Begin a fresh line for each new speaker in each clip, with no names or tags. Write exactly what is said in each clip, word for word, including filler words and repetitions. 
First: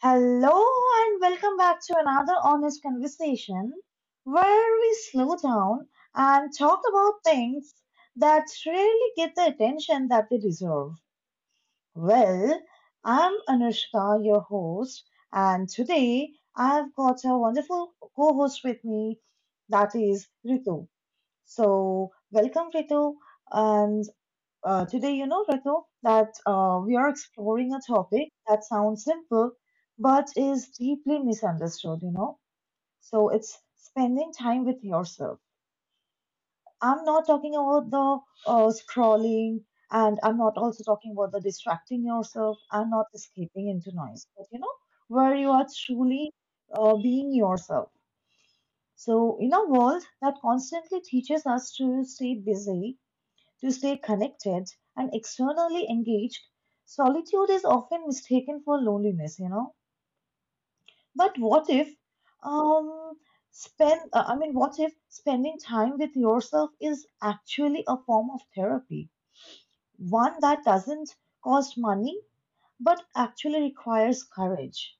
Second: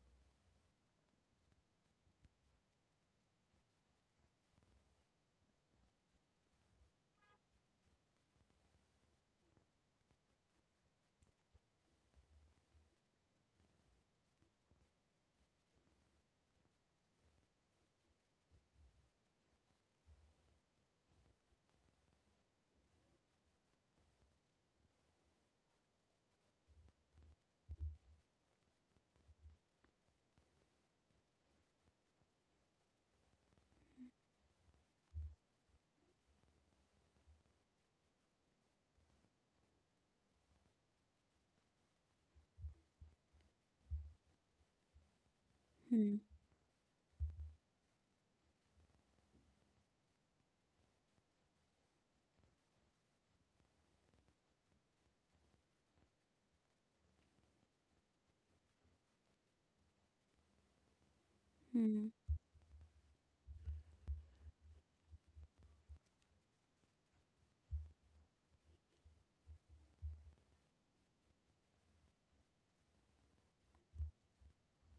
Hello and welcome back to another honest conversation where we slow down and talk about things that really get the attention that they deserve. Well, I'm Anushka, your host, and today I've got a wonderful co host with me that is Ritu. So, welcome, Ritu, and uh, today, you know, Renu, that uh, we are exploring a topic that sounds simple but is deeply misunderstood, you know. So it's spending time with yourself. I'm not talking about the uh, scrolling, and I'm not also talking about the distracting yourself. I'm not escaping into noise, but you know, where you are
Hmm,
truly uh, being yourself. So, in a world that constantly teaches us to stay busy to stay connected and externally engaged, solitude is often mistaken for loneliness, you know. But what if,
hmm,
um, spend, uh, I mean, what if spending time with yourself is actually a form of therapy? One that doesn't cost money, but actually requires courage.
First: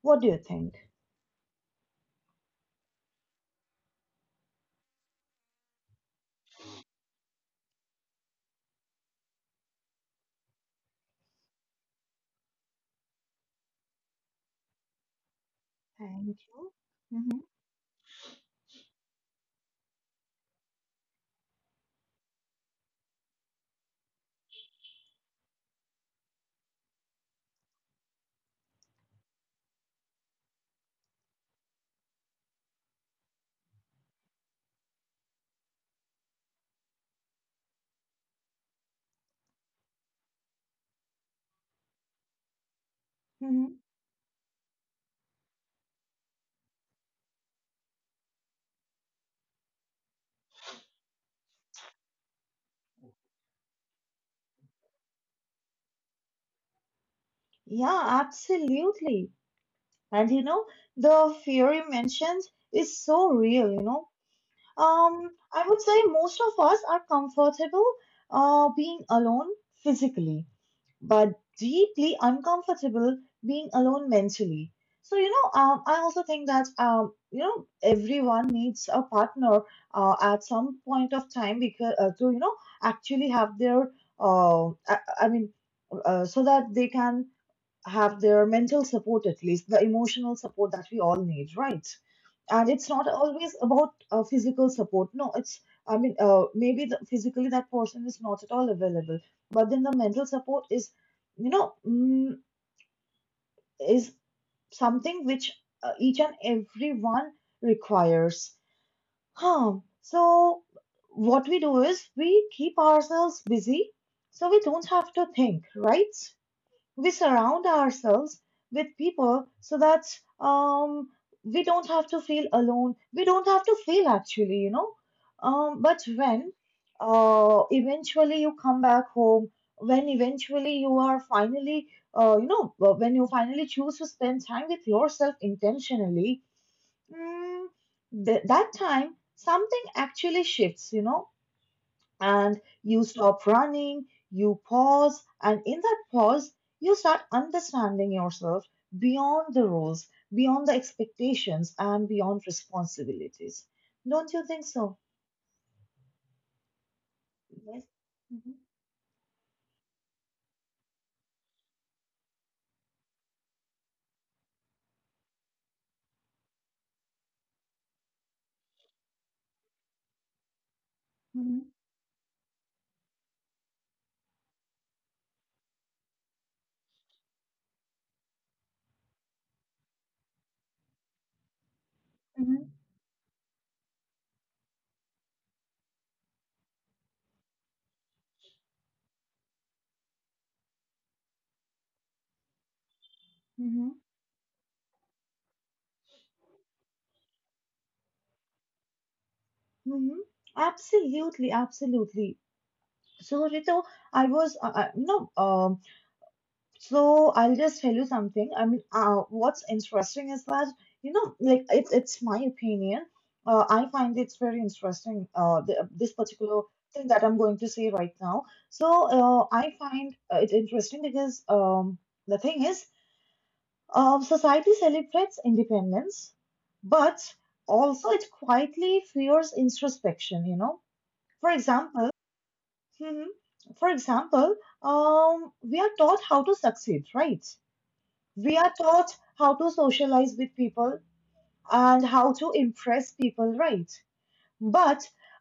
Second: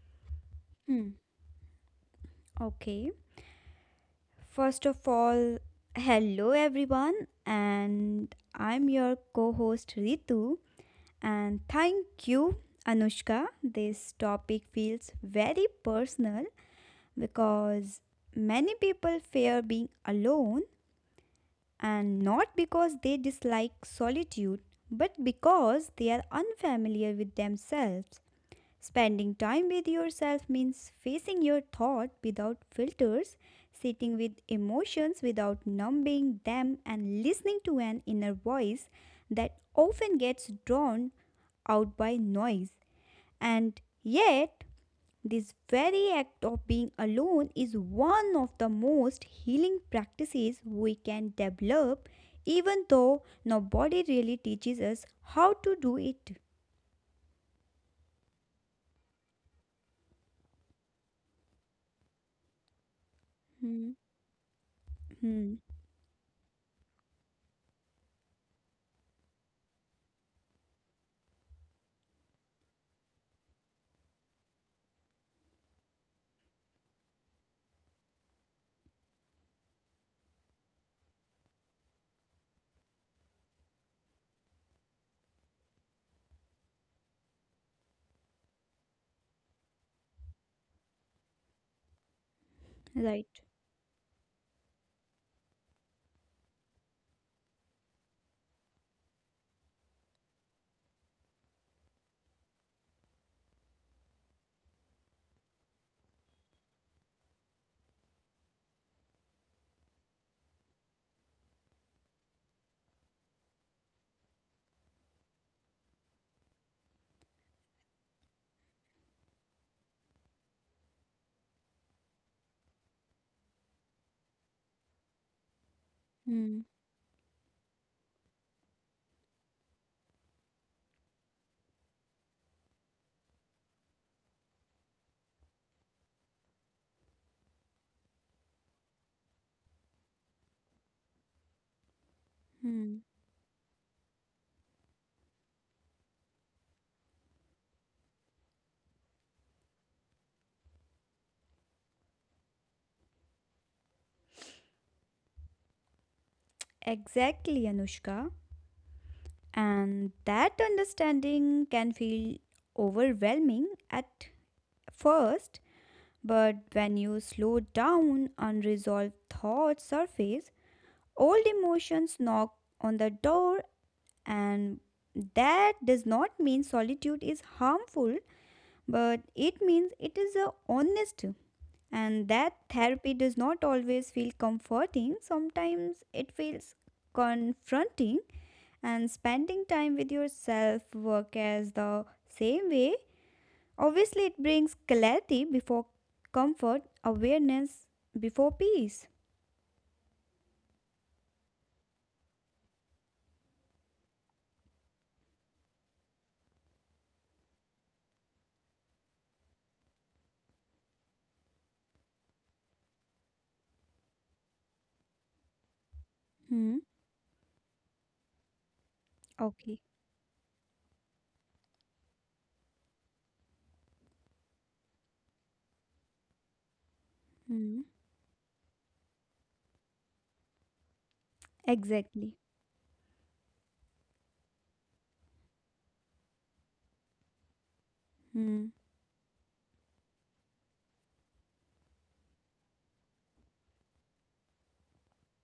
What do you think?
hmm. Okay. First of all, hello everyone, and I'm your co host Ritu. And thank you, Anushka. This topic feels very
Thank
personal
you. Hmm.
because many people fear being alone, and not because they dislike solitude, but because they are unfamiliar with themselves. Spending time with yourself means facing your thought without filters, sitting with emotions without numbing them, and listening to an inner voice that often gets drawn out by noise.
Hmm.
And yet, this very act of being alone is one of the most healing practices we can develop, even though nobody really teaches us how to do it.
Yeah, absolutely. And you know, the fear you mentioned is so real, you
Hmm.
know. Um,
Hmm.
I would say most of us are comfortable uh, being alone physically, but deeply uncomfortable being alone mentally. So, you know, um, I also think that, um, you know, everyone needs a partner uh, at some point of time because uh, to, you know, actually have their, uh, I, I mean, uh, so that they can have their mental support at least, the emotional support that we all need, right? And it's not
Right.
always about uh, physical support. No, it's, I mean, uh, maybe the, physically that person is not at all available, but then the mental support is, you know, mm, is something which uh, each and everyone requires. Huh. So, what we do is we keep ourselves busy so we don't have to think, right? we surround ourselves with people so that um, we don't have to feel alone. We don't have to feel actually, you know. Um, but when
Hmm.
uh, eventually you come back home, when eventually you are finally, uh, you know, when you finally choose to spend time with yourself intentionally, mm, th- that time something actually shifts, you know and
Hmm.
you stop running, you pause, and in that pause, you start understanding yourself beyond the rules, beyond the expectations, and beyond responsibilities. Don't you think so?
Exactly,
Yes.
Anushka. And that understanding can feel overwhelming at first, but when you slow down, unresolved thoughts surface, old
Hmm.
emotions knock on the door, and that does not mean solitude is harmful, but it means it is a honest. And that
Hmm.
therapy does not always feel comforting, sometimes it feels confronting and spending time with yourself work as the same way.
Hmm.
Obviously it brings clarity before comfort, awareness before peace.
Hmm. Absolutely, absolutely. So, Rito, I was, uh, uh, you know, um. So I'll just tell you something. I mean, uh, what's interesting is that you know, like it's it's my opinion. Uh, I find it's very interesting. Uh, the, this particular
Hmm.
thing that I'm going to say right now. So uh, I
Okay.
find uh, it interesting because um, the thing is, uh, society celebrates independence, but
Hmm.
also it quietly fears introspection. You know, for example,
Exactly.
Mhm. For example, um, we are taught how to succeed, right? We
Hmm.
are taught how to socialize with people and how to impress people, right? But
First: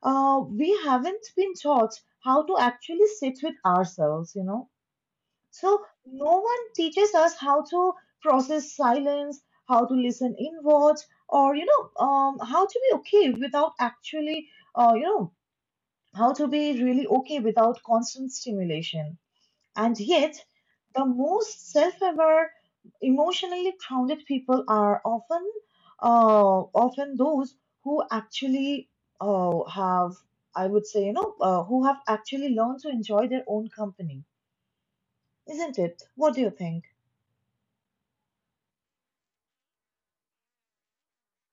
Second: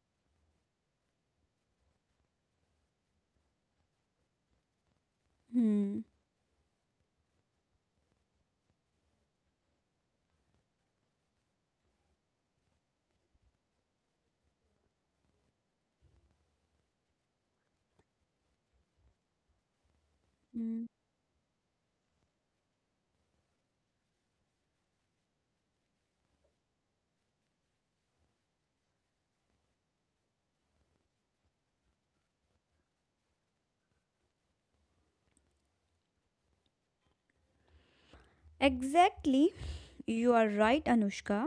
uh, we haven't been taught how to actually sit with ourselves, you know? So
Hmm.
no one teaches us how to process silence, how to listen inward, or, you know, um, how to be okay without actually, uh, you know, how to be really okay without constant stimulation. And yet,
Hmm.
the most self aware, emotionally grounded people are often uh, often those who actually uh, have, I would say, you know, uh, who have actually learned to enjoy their own company, isn't it? What do you think?
Exactly, you are right, Anushka.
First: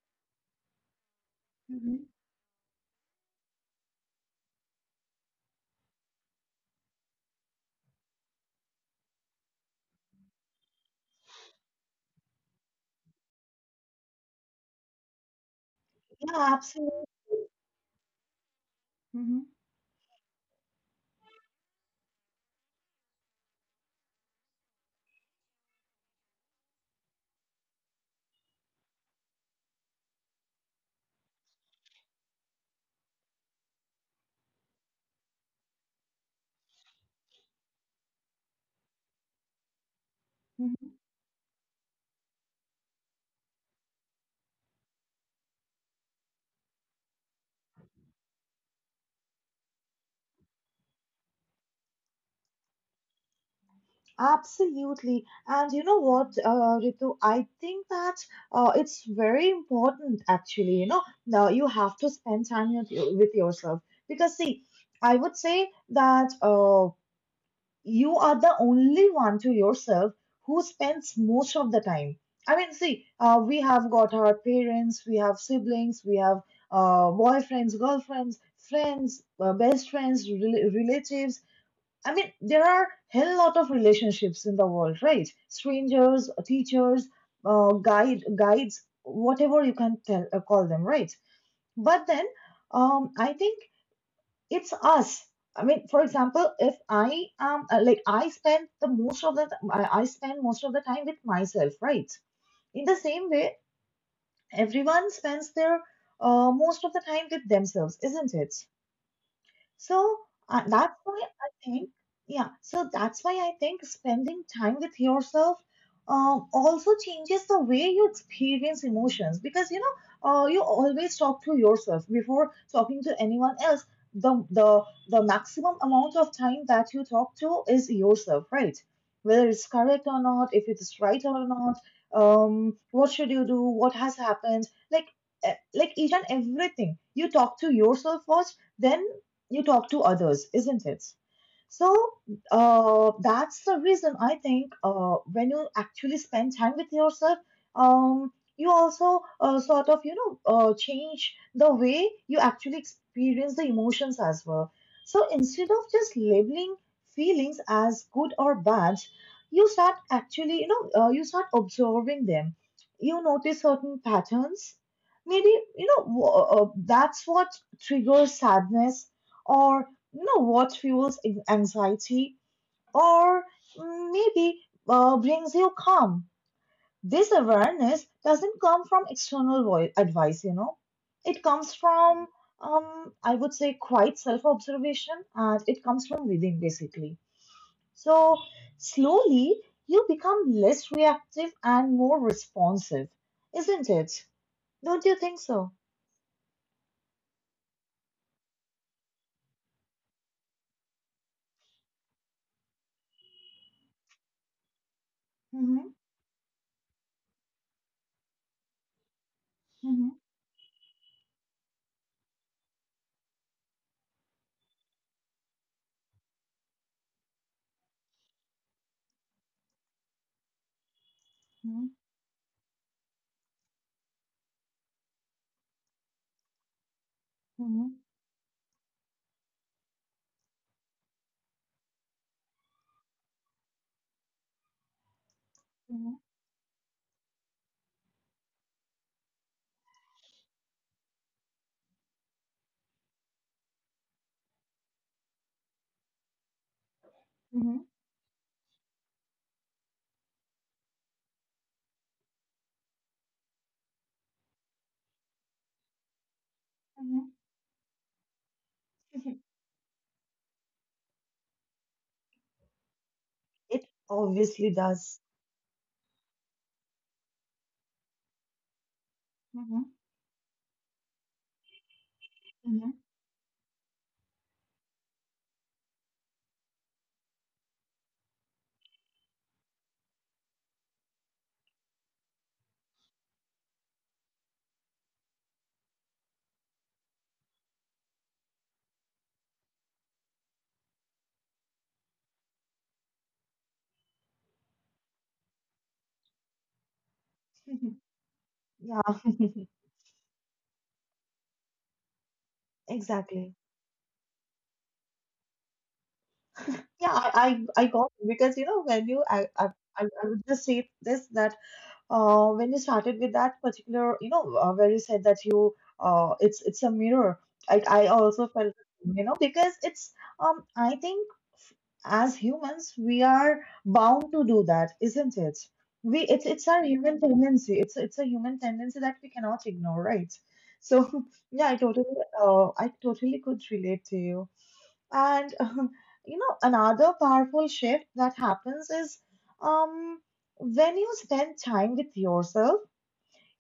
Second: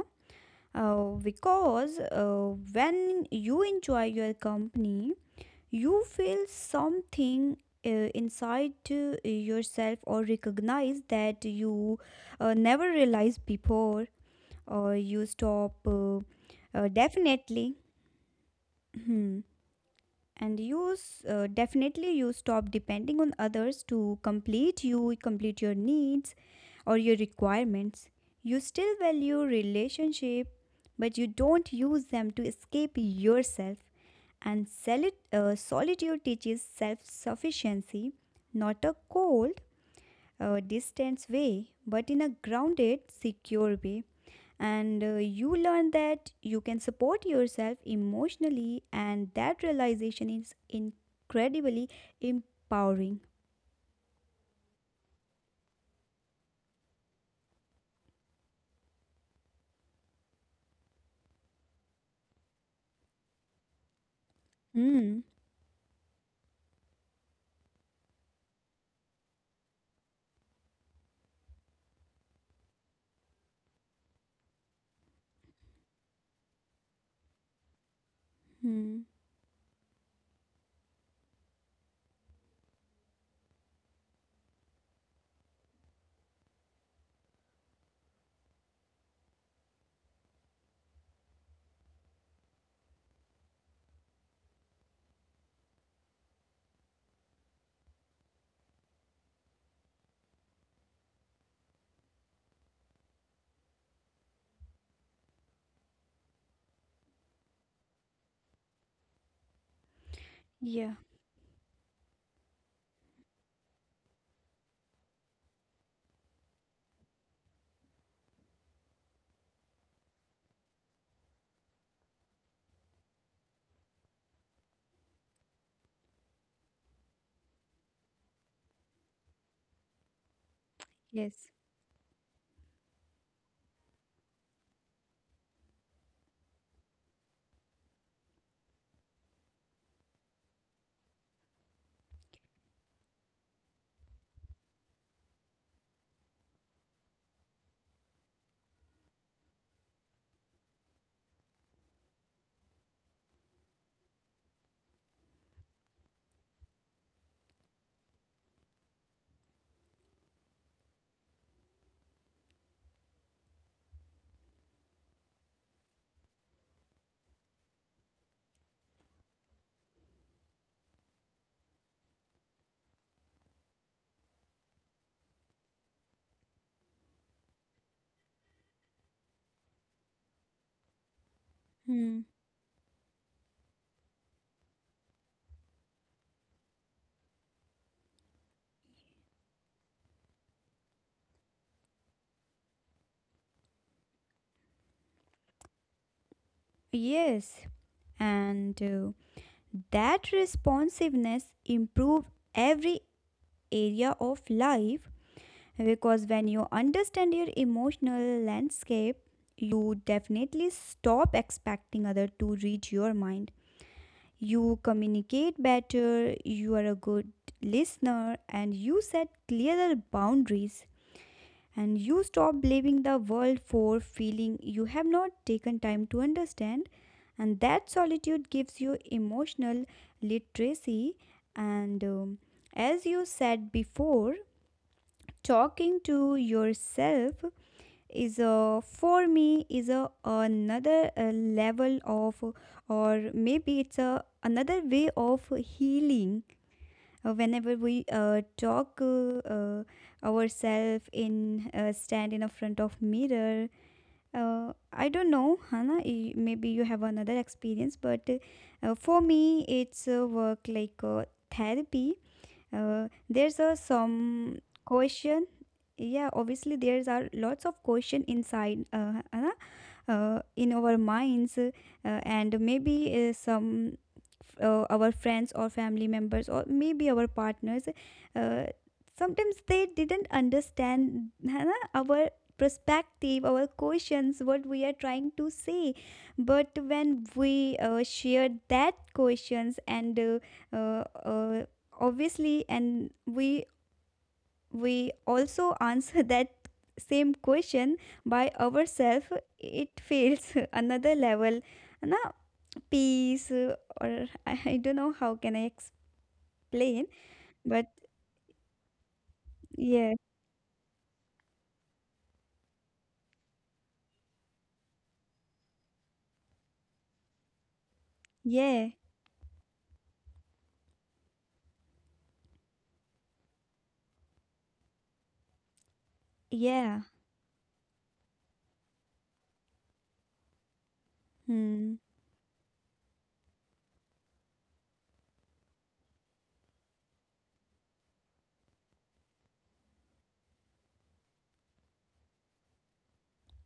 uh, Because
Hmm.
uh, when you enjoy your company you feel something, uh, inside uh, yourself, or recognize that you uh, never realized before, or you stop uh,
Yeah,
uh,
absolutely.
definitely. Hmm. And you s- uh, definitely you stop depending on others to complete you, complete your needs or your requirements. You still value relationship, but you don't use them to escape yourself. And soli- uh, solitude teaches self sufficiency, not a cold, uh,
Hmm.
distant way, but in a grounded, secure way. And uh, you learn that you can support yourself emotionally, and that realization is incredibly empowering.
Absolutely. And you know what, uh, Ritu, I think that uh, it's very important actually. You know, now you have to spend time with, your- with yourself because, see, I
Hmm.
would say that uh, you are the only one to yourself who spends most of the time. I mean, see, uh, we have got our parents, we have siblings, we have uh, boyfriends, girlfriends,
Hmm.
friends, uh, best friends, rel- relatives. I mean, there are hell lot of relationships in the world, right? Strangers, teachers, uh, guide, guides, whatever you can tell, uh, call them, right? But then, um, I think it's us. I mean, for example, if I um uh, like I spend the most of the th- I I spend most of the time with myself, right? In the same way, everyone spends their uh, most of the time with themselves, isn't it? So uh,
Yeah.
that's why I think, yeah, so that's why I think spending time with yourself um, also changes the way you experience emotions because you know uh, you always talk to yourself before talking to anyone else. The, the the maximum amount of time that you talk to is yourself, right? Whether it's correct or not, if it is right
Yes.
or not, um, what should you do? What has happened? Like, eh, like each and everything you talk to yourself first, then you talk to others, isn't it? So uh, that's the reason I think uh, when you actually spend time with yourself, um, you also uh, sort of you know uh, change the way you actually experience the emotions as well. So instead of just labeling feelings as good or bad, you start actually you know uh, you start observing them. You notice certain patterns. Maybe you know w- uh, that's what triggers sadness or you know what fuels anxiety or maybe uh, brings you calm. This awareness doesn't come from external voi- advice, you know. It comes
Hmm.
from, um, I would say, quite self observation and it comes from within basically. So, slowly you become less reactive and more responsive, isn't it? Don't you think so?
Yes. And uh, that responsiveness improves every area of life.
Mm-hmm.
Because when you understand your emotional landscape, you
Mm-hmm.
definitely stop expecting others to read your mind. You communicate better, you are a good listener, and you set clearer boundaries. And you stop blaming the world for feeling you have not taken time to understand. And that
Mm-hmm.
solitude gives you emotional literacy. And um, as you said before, talking
Mm-hmm.
to yourself is uh, for me is a another uh, level of, or maybe it's a another way of healing. Uh, whenever
Mm-hmm. Mm-hmm.
we uh, talk uh, uh, ourselves in, uh, stand in a front of mirror, uh, I don't know, Hana, y- maybe you have
Mm-hmm.
another experience, but uh, for me it's a work like uh, therapy. Uh, there's a
It
some
obviously does.
question. Yeah, obviously there's are lots of question inside uh, Anna,
Mhm.
uh, in our minds, uh, and
Mhm.
maybe uh, some uh, our friends or family members, or maybe our partners uh, sometimes they didn't understand है ना, our perspective, our questions, what we are trying to say. But when we uh, shared that questions, and uh, uh, uh, obviously, and we we also answer that same question by
Yeah,
ourselves, it feels another level, na, peace,
exactly.
uh, or I, I don't know how can I explain,
Yeah, I, I,
but
I got it because you know when you I, I I
yeah,
I would just say this that uh, when you started with that particular, you know, uh, where you said that you, uh, it's it's a mirror. I I also felt,
yeah,
you know, because it's um, I think as humans we are bound to do that, isn't it? We it's it's our
yeah.
human tendency. It's it's a human tendency that we cannot ignore, right? So yeah, I
Hmm,
totally uh, I totally could relate to you. And um, you know, another powerful shift that happens is um, when you spend time with yourself,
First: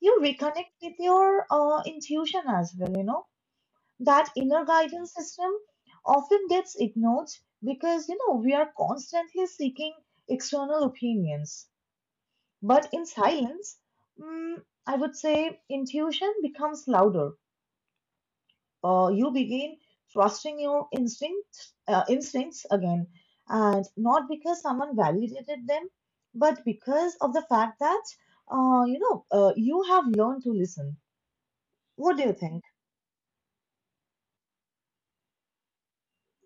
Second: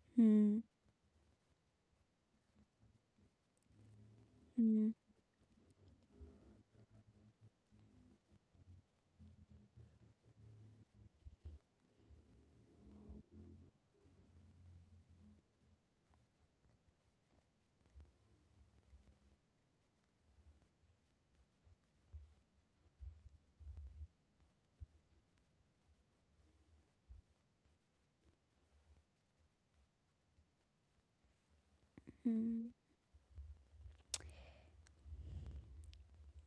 you
hmm,
reconnect with your uh, intuition as well. You know, that inner
hmm,
guidance system often gets ignored because you know we are constantly seeking external opinions. But in silence, mm, I would say intuition becomes louder uh, you begin trusting your instincts, uh, instincts again, and not because someone validated them, but because of the fact that uh, you know uh, you have learned to listen. What do you think?
hmm.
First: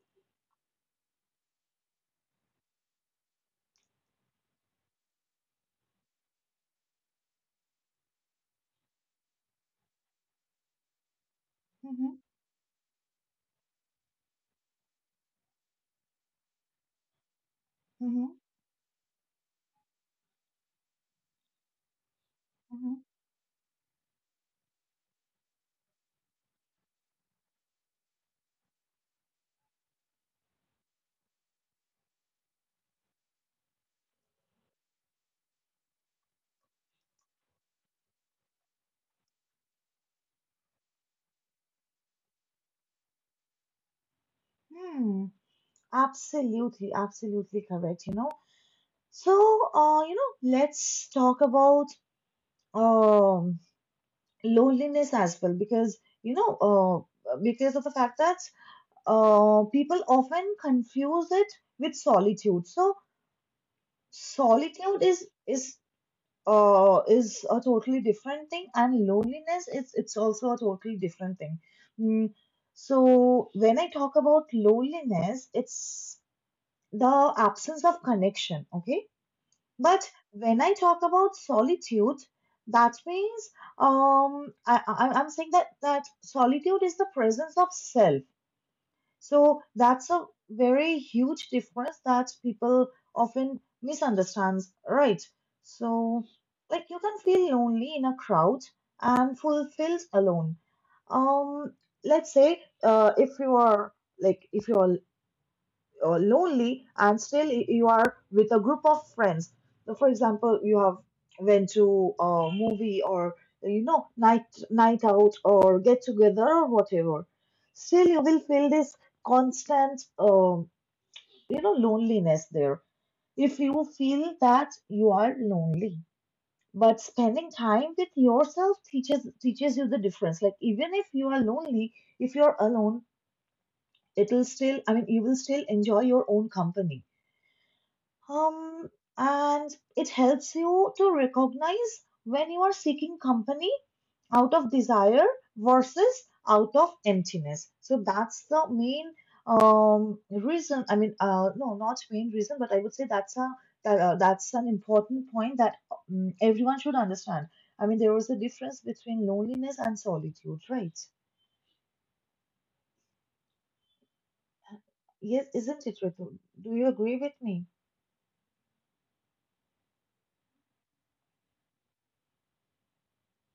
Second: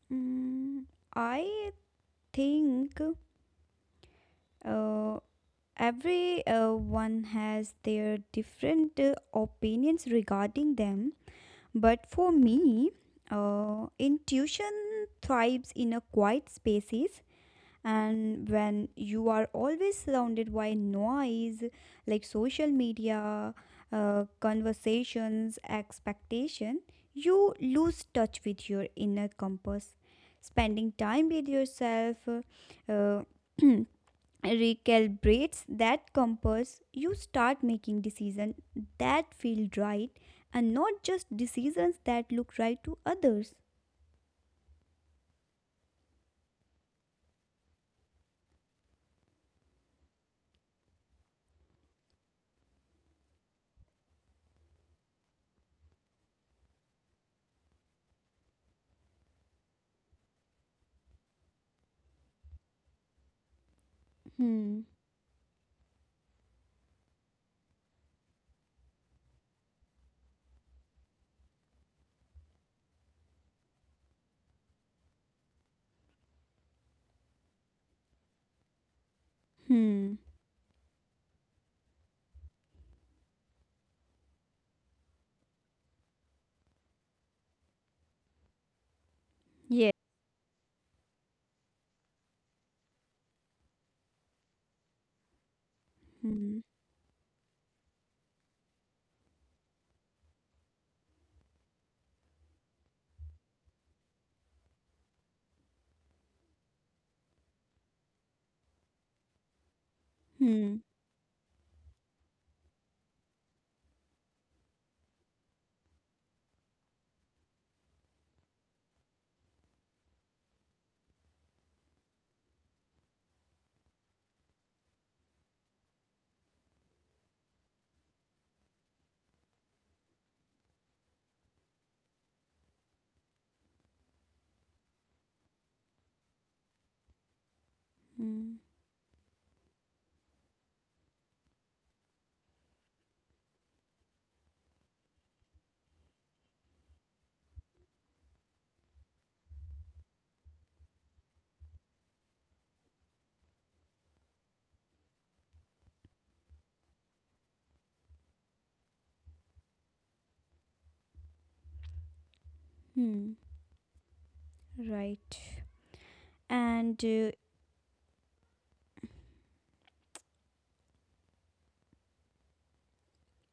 Mm, I think uh, every uh one has their different uh, opinions regarding them. But
Mm-hmm.
for me, uh, intuition thrives in a quiet spaces,
Mm-hmm.
and when you are always surrounded by noise like social
Mm-hmm.
media, uh, conversations, expectation, you lose touch with your inner compass. Spending time with yourself uh, recalibrates that compass. You start making decisions that feel right, and not just decisions that look right to others.
Hmm. Absolutely, absolutely correct. You know, So, uh, you know, let's talk about um, loneliness as well, because you know, uh, because of the fact that uh, people often confuse it with solitude. So,
Hmm.
solitude is is uh, is a totally different thing, and loneliness is it's also a totally different thing. Mm, so, when I talk about loneliness, it's the absence of connection. Okay. But
Hmm.
when I talk about solitude, that means um, I, I, I'm saying that that solitude is the presence of self. So
Yeah.
that's a very huge difference that people often misunderstands, right? So,
Hmm.
like you can feel lonely in a crowd and fulfilled alone. Um, let's say uh, if you are like if you are uh, lonely and still y- you are with a group of friends. So for example,
Hmm.
you have went to a movie or you know night night out or get together or whatever. Still, you will feel this constant um, you know loneliness there. If you feel that you are lonely, but spending time with yourself teaches teaches you the difference. Like even if you are lonely, if you're alone, it'll still I mean you will still enjoy your own company.
Hmm.
Um, and it helps you to recognize when you are seeking company out of desire versus out of emptiness. So that's the main um reason. I mean, uh, no, not main reason, but I would say that's a that, uh, that's an important point that um, everyone should understand. I mean, there is a difference between loneliness and solitude, right?
Hmm. Right.
Yes, isn't it, Ritu? Do you
And
agree
uh,
with me?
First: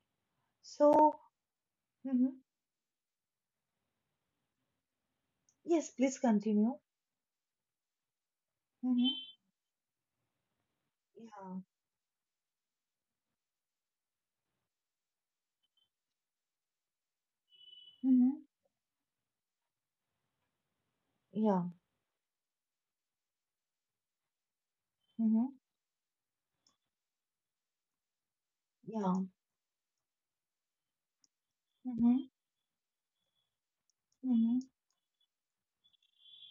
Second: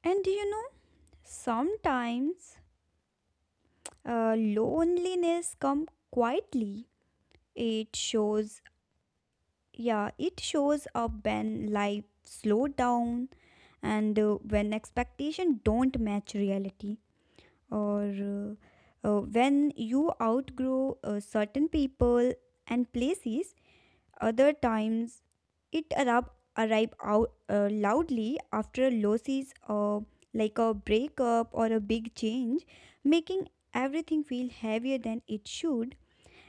and you know
So. Mhm.
sometimes uh, loneliness
Yes,
come
please continue.
quietly. It shows.
Mhm.
Yeah. It shows up
Yeah.
when life slow down, and uh, when expectation don't match reality, or
Mhm.
uh, uh, when you outgrow uh,
Yeah.
certain people and places. Other times
Mhm.
it arrive, arrive out uh, loudly after
Yeah.
losses, uh, like a breakup or a big
Mhm.
change, making everything feel
Mhm.
heavier than it should.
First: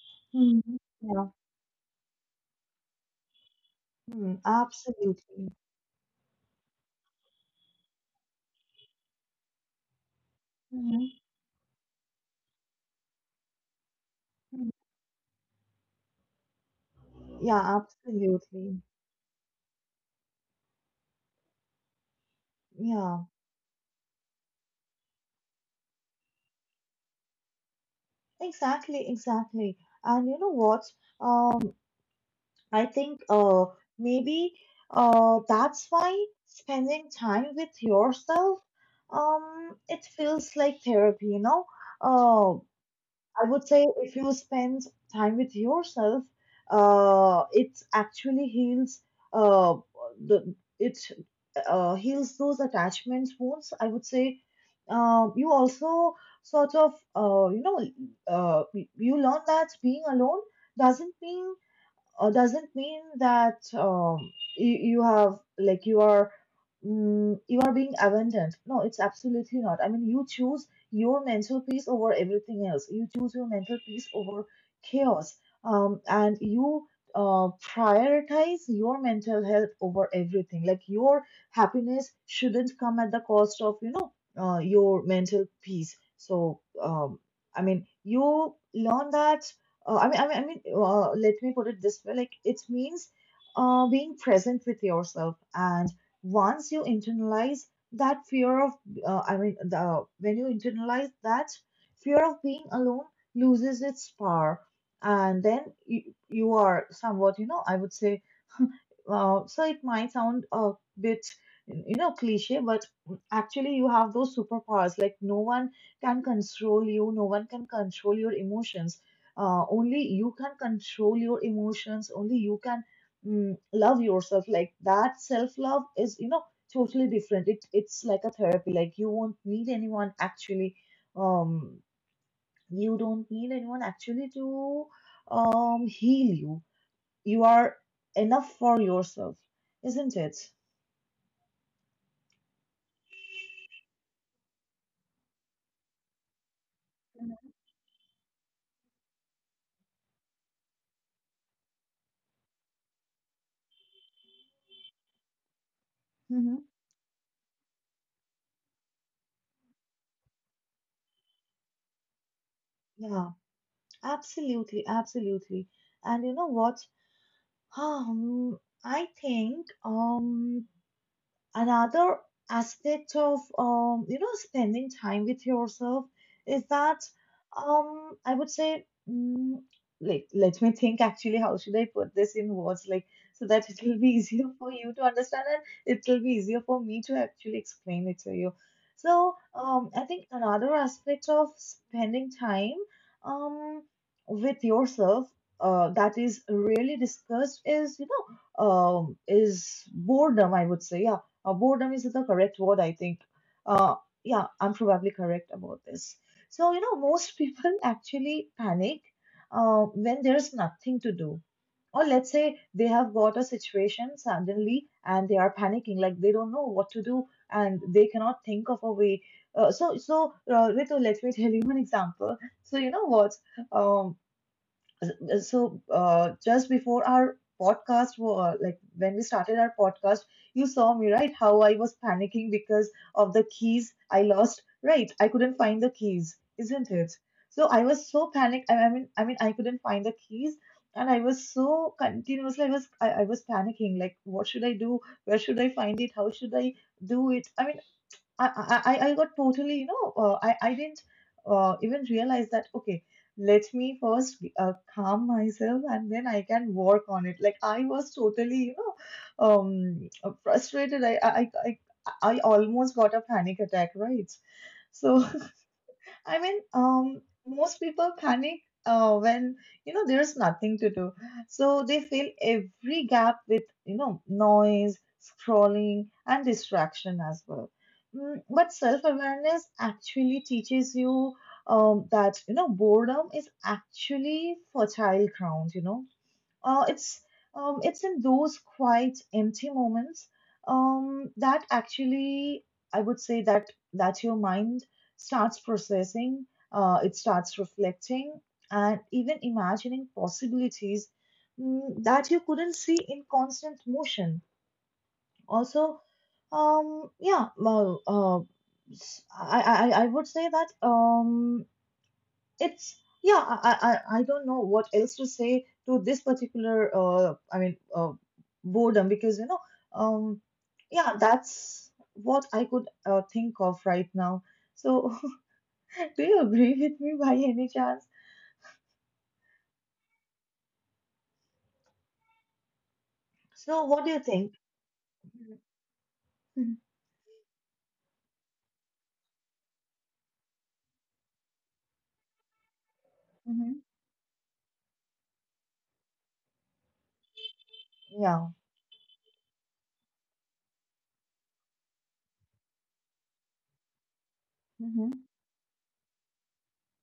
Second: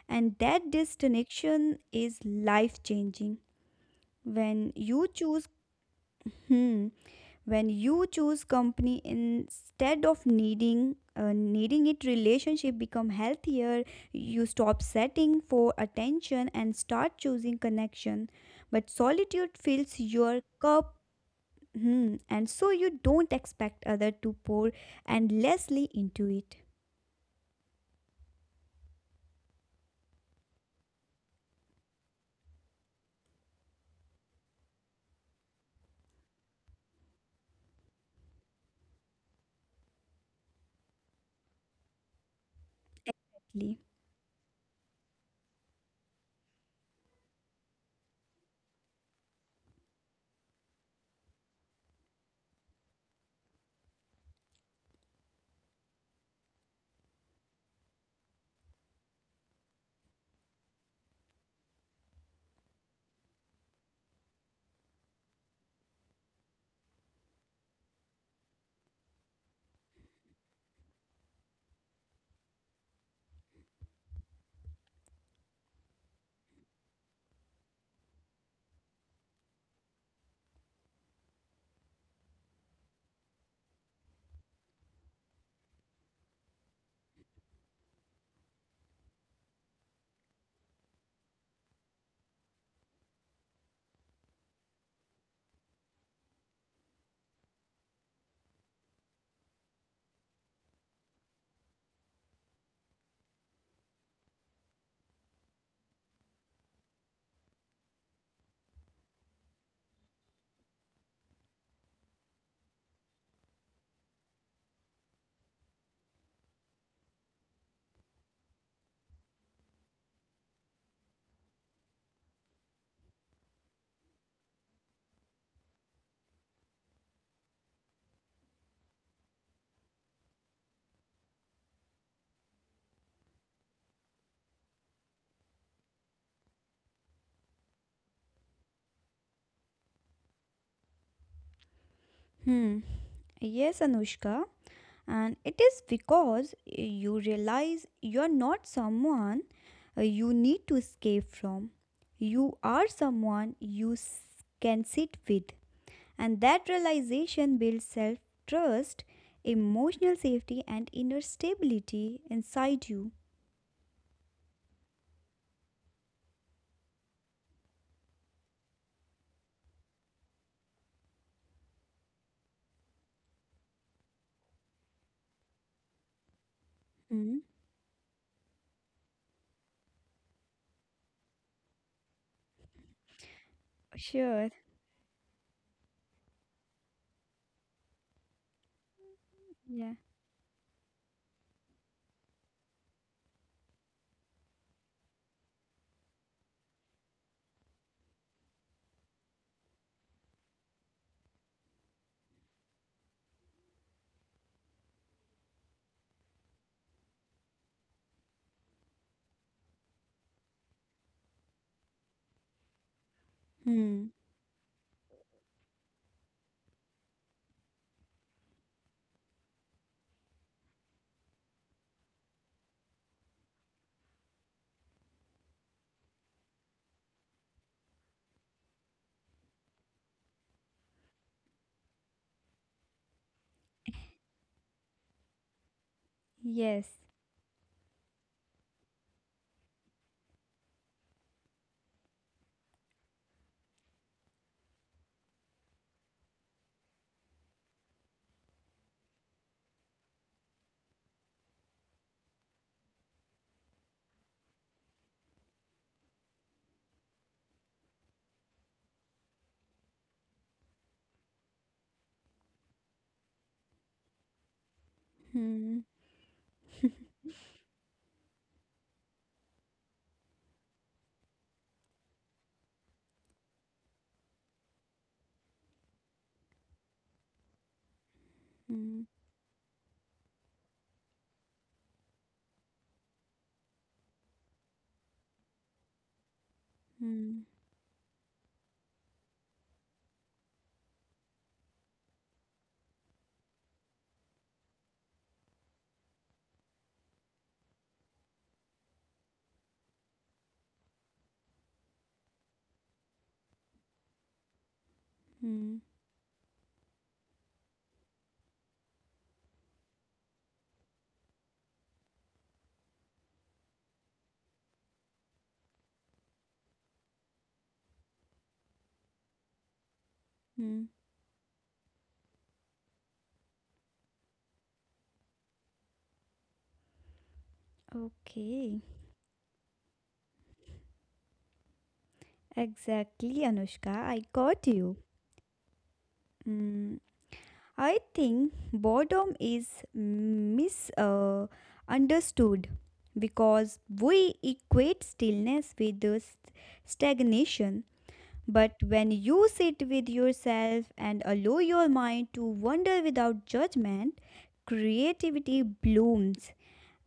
And
Mhm.
that
Yeah.
disconnection is life changing.
Mm.
When you choose,
Absolutely.
hmm, when you choose company instead of needing,
Mhm.
uh, needing it, relationship become healthier. You
Mhm.
stop setting for attention and start choosing
Yeah,
connection,
absolutely.
but solitude fills your cup. Hmm, and so you
Yeah.
don't expect other to pour endlessly into it.
Exactly, exactly. And you know what? Um, I think uh maybe uh that's why spending time with yourself um it feels like therapy, you know? Uh I would say if you spend time with yourself, uh, it actually heals uh, the it uh, heals those attachment wounds. I would say uh, you also sort of uh, you know uh, you learn that being alone doesn't mean uh, doesn't mean that um, you, you have like you are mm, you are being abandoned. No, it's absolutely not. I mean, you choose your mental peace over everything else. You choose your mental peace over chaos. Um, and you uh, prioritize your mental health over everything, like your happiness shouldn't come at the cost of you know uh, your mental peace. So um, I mean, you learn that uh, I mean, I mean, I mean. Uh, let me put it this way: like it means uh, being present with yourself. And once you internalize that fear of, uh, I mean, the when you internalize that fear of being alone loses its power, and then you, you are somewhat, you know, I would say uh, so it might sound a bit, you know, cliche, but actually you have those superpowers. Like no one can control you, no one can control your emotions. Uh, only you can control your emotions. Only you can mm, love yourself. Like that self-love is, you know, totally different. It it's like a therapy. Like you won't need anyone actually. Um, you don't need anyone actually to um heal you. You are enough for yourself, isn't it?
Hmm. Yes, Anushka. And it is because eh, you realize you're not someone eh, you need to escape from. You are someone you s- can sit with. And that
Mm-hmm.
realization builds self trust, emotional safety, and inner stability inside you.
Yeah, absolutely, absolutely. And you know what? Um, I think um another aspect of um, you know, spending time with yourself is that
Hmm.
um, I would say, mm, like, let me think actually how should I put this in words, like so that it will be easier
Sure.
for you to understand and it will be easier for me to actually explain it to you. So um,
Yeah.
I think another aspect of spending time um, with yourself uh, that is really discussed is, you know, um, is boredom. I would say, yeah, uh, boredom is the correct word, I think. Uh, yeah, I'm probably correct about this. So, you know, most people actually panic uh, when there's nothing to do. Or let's say they have got a
Hmm.
situation suddenly and they are panicking, like they don't know what to do and they cannot think of a way. Uh, so, so uh, Ritu, let me tell you an example. So, you know what? Um, so uh, just before our podcast, wa- uh, like when we started our podcast, you saw me, right? How I was panicking because of the keys I lost. Right, I couldn't find the keys,
Yes.
isn't it? So I was so panicked. I I mean, I mean, I couldn't find the keys, and I was so continuously. I was, I, I was panicking. Like, what should I do? Where should I find it? How should I do it? I mean, I, I, I I got totally, you know, uh, I, I didn't uh, even realize that, okay, let me first uh, calm myself and then I can work on it. Like I was totally, you know, um, frustrated. I, I, I, I I almost got a panic attack, right? So
Hmm.
I mean, um, most people panic uh, when, you know, there's nothing to do, so they fill every gap with, you know, noise, scrolling, and distraction as well. Mm, but
Hmm.
self-awareness actually teaches you um, that, you know, boredom is actually fertile ground. You know, uh, it's
Hmm.
um, it's in those quiet, empty moments um, that actually, I would say that that your mind starts processing, uh, it starts reflecting, and even imagining possibilities mm, that you couldn't see in constant motion.
Hmm.
Also, um, yeah, well, uh, I I I would say that um, it's, yeah, I, I i don't know what else to say to this particular uh i mean uh, boredom because, you know, um
Hmm.
yeah, that's what I could uh, think of right now. So do you agree with me by any chance?
Okay. Exactly,
So
Anushka.
what do you
I
think?
got you.
Mhm.
Mm, I think boredom is misunderstood because
Mhm.
we equate stillness with the st- stagnation.
Yeah.
But when you sit with yourself and allow your mind to wander without judgment,
Hmm.
creativity blooms,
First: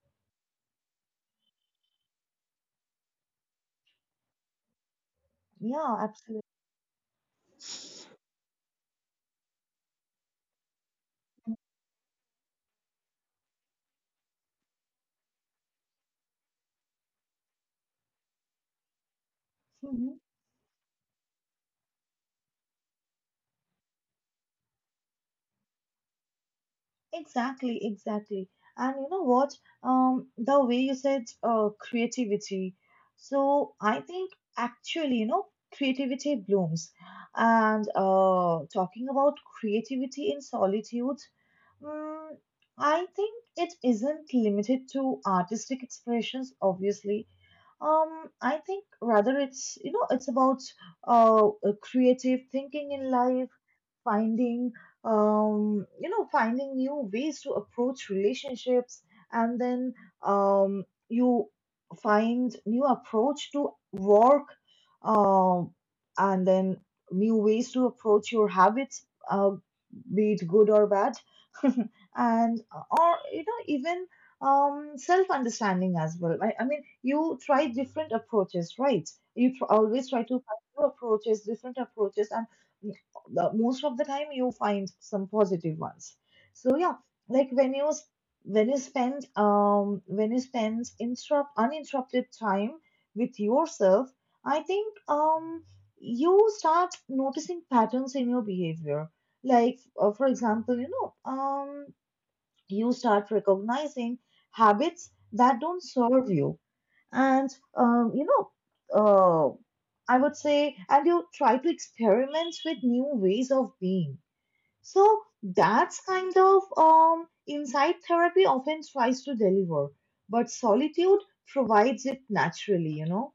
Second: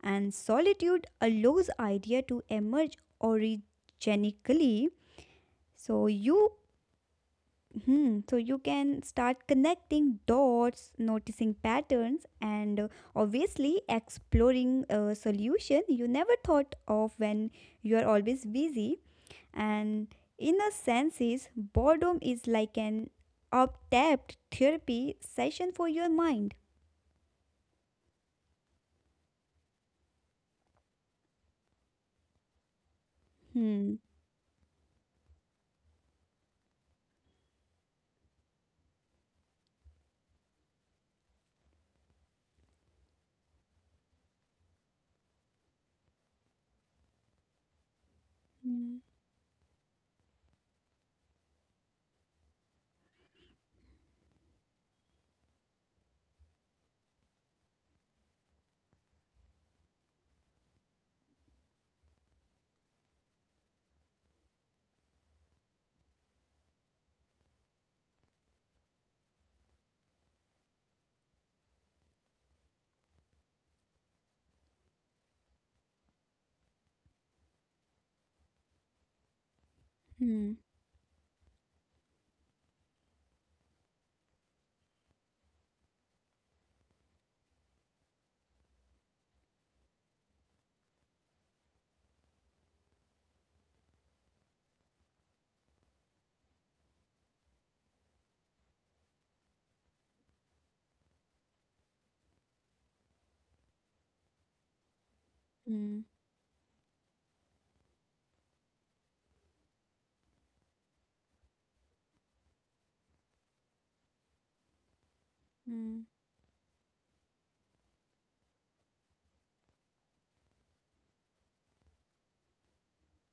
and solitude allows idea to emerge organically.
Yeah,
So
absolutely.
you, hmm, so you can start connecting dots, noticing patterns, and uh, obviously exploring a solution you never thought of when you are always busy. And in a sense, is boredom is like an up-tapped therapy session for your mind.
Exactly, exactly. And you know what? Um, the way you said uh, creativity. So
Hmm.
I think actually, you know, creativity blooms. And uh, talking about creativity in solitude, mm, I think it isn't limited to artistic expressions, obviously. Um, I think
Hmm.
rather it's, you know, it's about uh, uh, creative thinking in life, finding um, you know, finding new ways to approach relationships, and then um, you find new approach to work, um, and then new ways to approach your habits, uh, be it good or bad, and uh, or, you know, even um, self understanding as well. I, I mean, you try different approaches, right? You tr- always try to
Hmm.
find new approaches, different approaches, and the- most of the time you find some positive ones. So yeah, like when you s- when you spend um when you spend interrupt uninterrupted time with yourself, I think um you start noticing patterns in your behavior. Like, uh, for example, you know, um you start recognizing habits that don't
Hmm.
serve you, and um, you know uh, I would say, and you try to experiment with new ways of being. So that's
Hmm.
kind of um, inside therapy often tries to deliver, but solitude provides it naturally, you know.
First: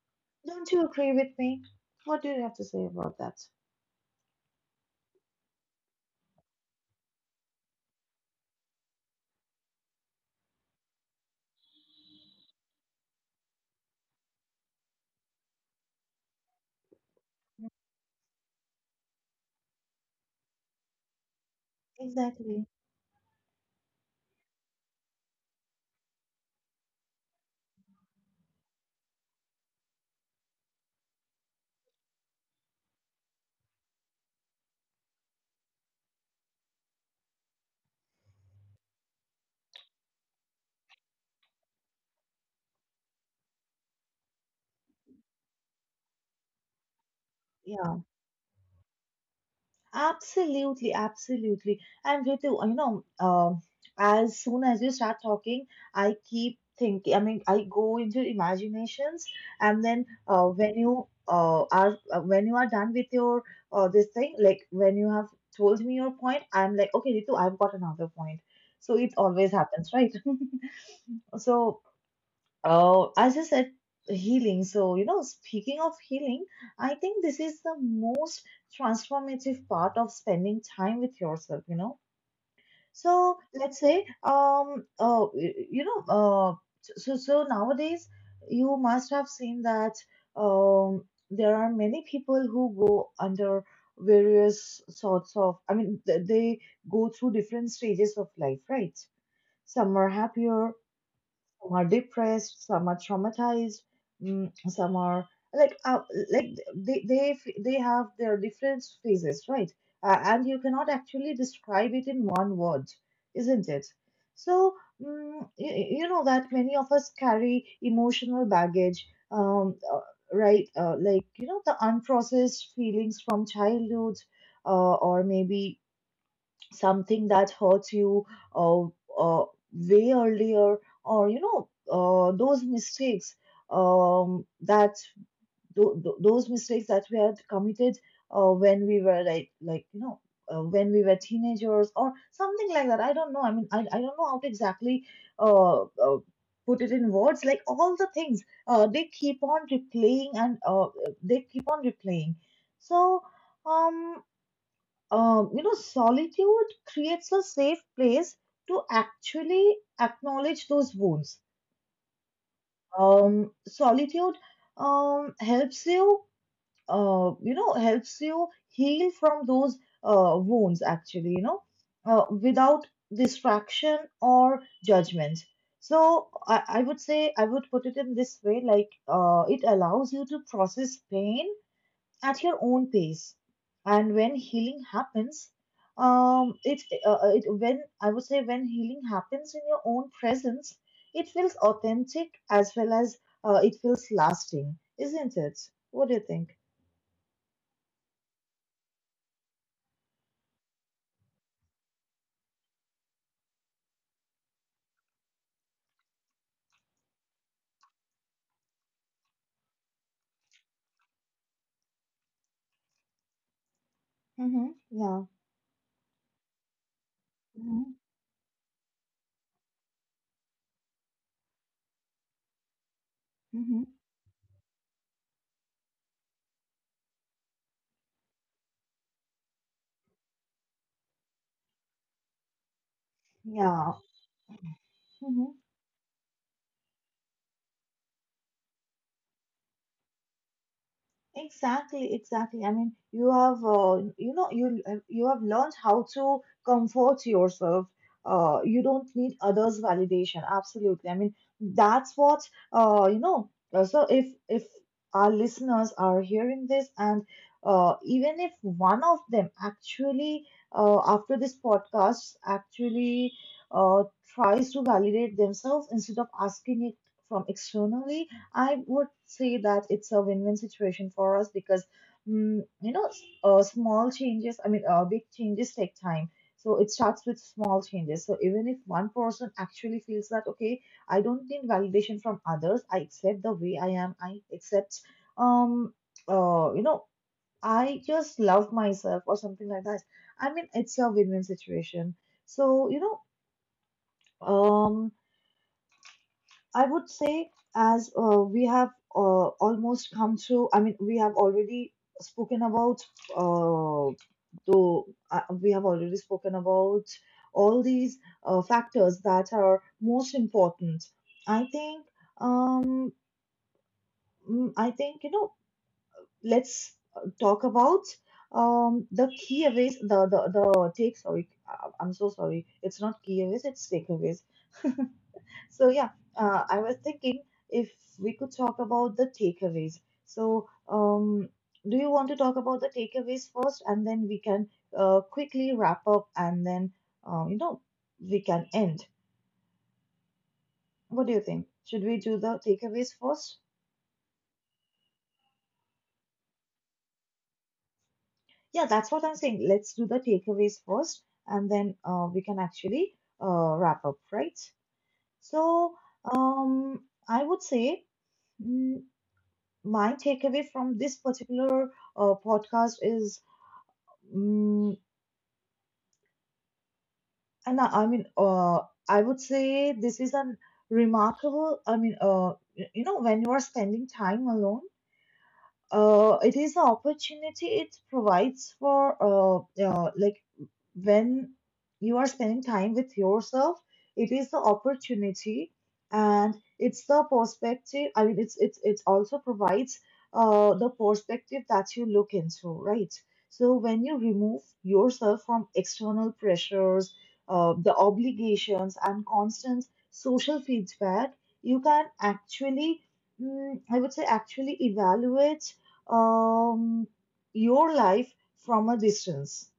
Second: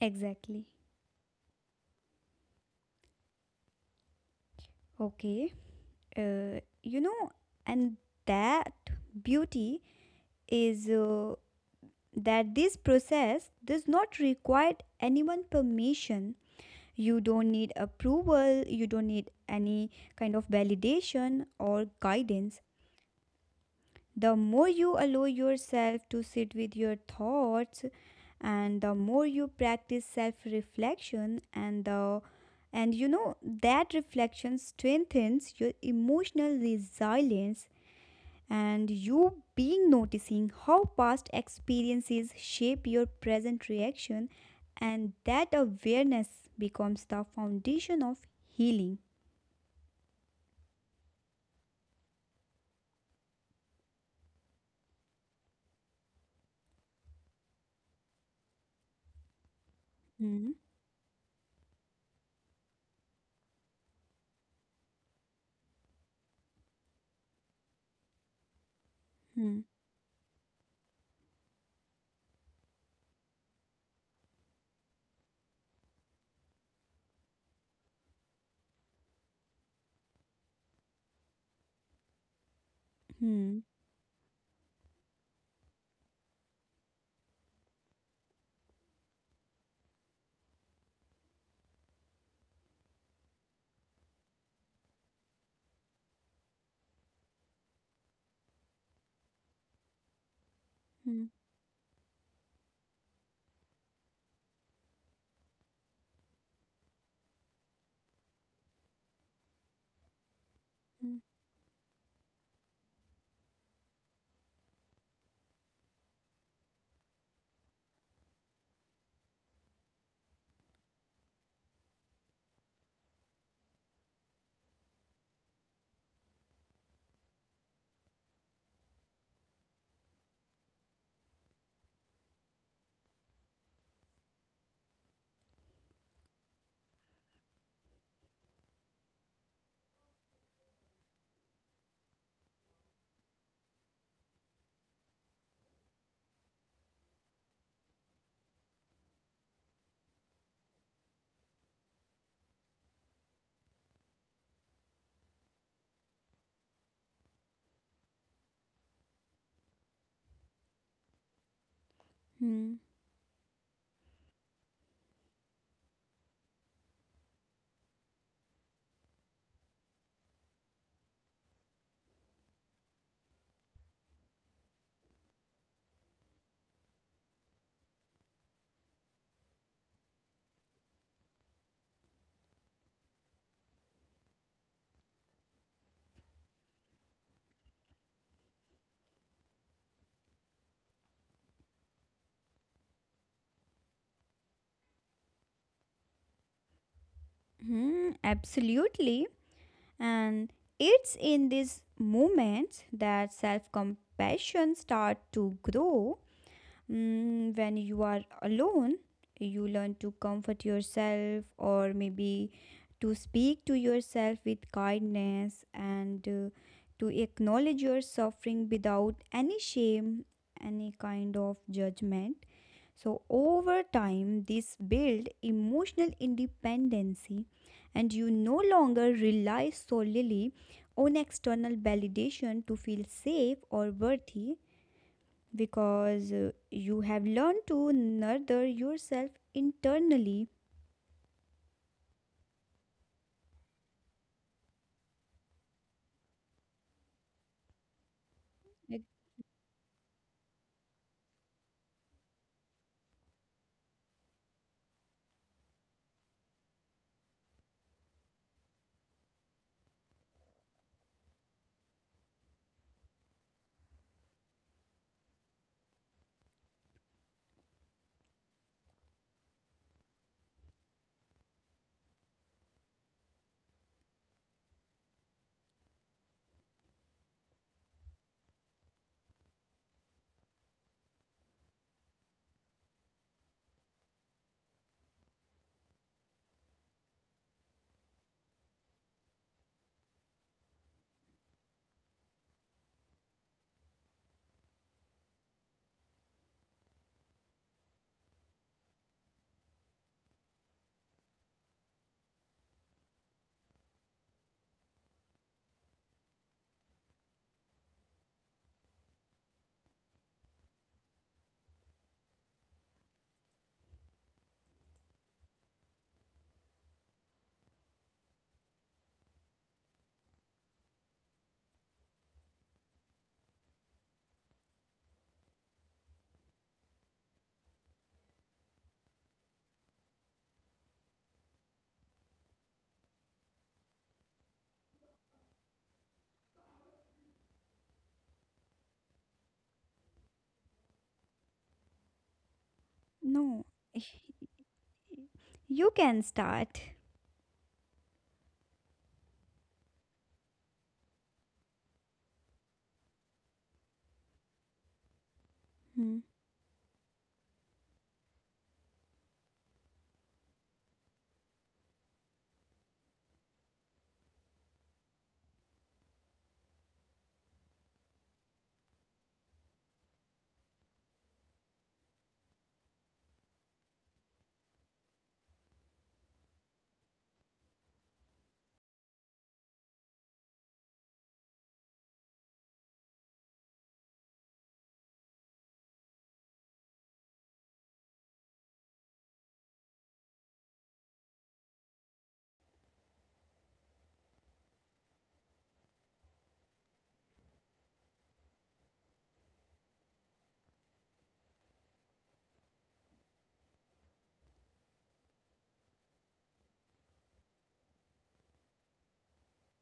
Exactly.
Don't you agree with me? What do you have to say about that?
Okay. Uh, you know, and that beauty is. Uh, that this process does not require anyone permission. You don't need approval, you don't need any kind of validation or guidance.
Exactly.
The more you allow yourself to sit with your thoughts, and the more you practice self reflection, and the, and you know that reflection strengthens your emotional resilience, and you being noticing how past experiences shape your present reaction, and that awareness becomes the foundation
Yeah.
of healing.
Absolutely, absolutely. And you too, you know, um, as soon as you start talking, I keep thinking, I mean, I go into imaginations, and then uh,
Hmm,
when you uh, are uh, when you are done with your uh, this thing, like when you have told me your point, I'm like, okay, Ritu, I've got another point. So it always
hmm,
happens, right? So, oh, as I said, healing. So, you know, speaking of healing, I think this is the most transformative part of spending time with yourself, you know. So,
hmm,
let's say, um, uh, y- you know, uh, so so nowadays you must have seen that um there are many people who go under various sorts of, I mean, th- they go through different stages of life, right? Some are happier,
hmm,
some are depressed, some are traumatized, mm, some are like uh, like they they f- they have their different phases, right? Uh, and you cannot
hmm,
actually describe it in one word, isn't it? So mm, you, you know that many of us carry emotional baggage, um, uh, right? Uh, like, you know, the unprocessed feelings from childhood, uh, or maybe something that hurts you uh, uh, way earlier, or, you know, uh, those mistakes um, that th- th- those mistakes that we had committed uh, when we were like like you know, uh, when we were teenagers or something like that. I don't know, I mean, i, I don't know how to exactly uh, uh, put it in words, like all the things, uh, they keep on replaying, and uh, they keep on replaying so um um, you know, solitude creates a safe place to actually acknowledge those wounds.
hmm,
Um, solitude um, helps you, uh, you know, helps you heal from those uh, wounds, actually, you know, uh, without distraction or judgment. So I, I would say, I would put it in this way, like, uh, it allows you to process pain at your own pace, and when healing happens um it, uh, uh, it when I would say, when healing happens in your own presence, it feels authentic as well as, uh, it feels lasting, isn't it? What do you think?
hmm, absolutely. And it's in these moments that self compassion start to grow. Mm, when you are alone, you learn to comfort yourself, or maybe to speak to yourself with
Mm-hmm. Yeah.
kindness, and uh, to acknowledge
Mm-hmm.
your suffering without any shame, any kind of judgment. So, over
Mm-hmm.
time, this build emotional independency, and you no longer rely solely on external validation to feel safe or
Yeah.
worthy
Mhm.
because uh, you have learned to nurture yourself internally.
Exactly, exactly. I mean, you have, uh, you know, you uh, you have learned how to comfort yourself. Uh, you
Like,
don't need others' validation. Absolutely. I mean, that's what, uh, you know. uh, So if if our listeners are hearing this, and uh, even if one of them actually, uh, after this podcast, actually, uh, tries to validate themselves instead of asking it from externally, I would say that it's a win-win situation for us because, mm, you know, s- uh, small changes, I mean, uh, big changes take time. So it starts with small changes. So even if one person actually feels that, okay, I don't need validation from others. I accept the way I am. I accept, um, uh, you know, I just love myself or something like that. I mean, it's a win-win situation. So, you know, um, I would say, as uh, we have uh, almost come through, I mean, we have already spoken about, uh, though, uh, we have already spoken about all these uh, factors that are most important. I think, um, mm, I think, you know, let's uh, talk about um, the key aways, the, the, the take, sorry, I- I'm so sorry, it's not key aways, it's takeaways. So yeah, uh, I was thinking if we could talk about the takeaways. So um, do you want to talk about the takeaways first, and then we can uh, quickly wrap up, and then uh, you know, we can end. What do you think? Should we do the takeaways first?
no, you can start.
Yeah, that's what I'm saying. Let's do the takeaways first, and then uh, we can actually uh, wrap up, right? So
Hmm,
um, I would say mm, my takeaway from this particular uh, podcast is Mm, and I I mean, uh, I would say this is a remarkable. I mean, uh, y- you know, when you are spending time alone, uh, it is an opportunity it provides for uh, uh, like when you are spending time with yourself it is the opportunity and it's the perspective. I mean it's it's it also provides uh, the perspective that you look into, right? So when you remove yourself from external pressures, uh, the obligations and constant social feedback, you can actually, mm, I would say, actually evaluate um, your life from a distance.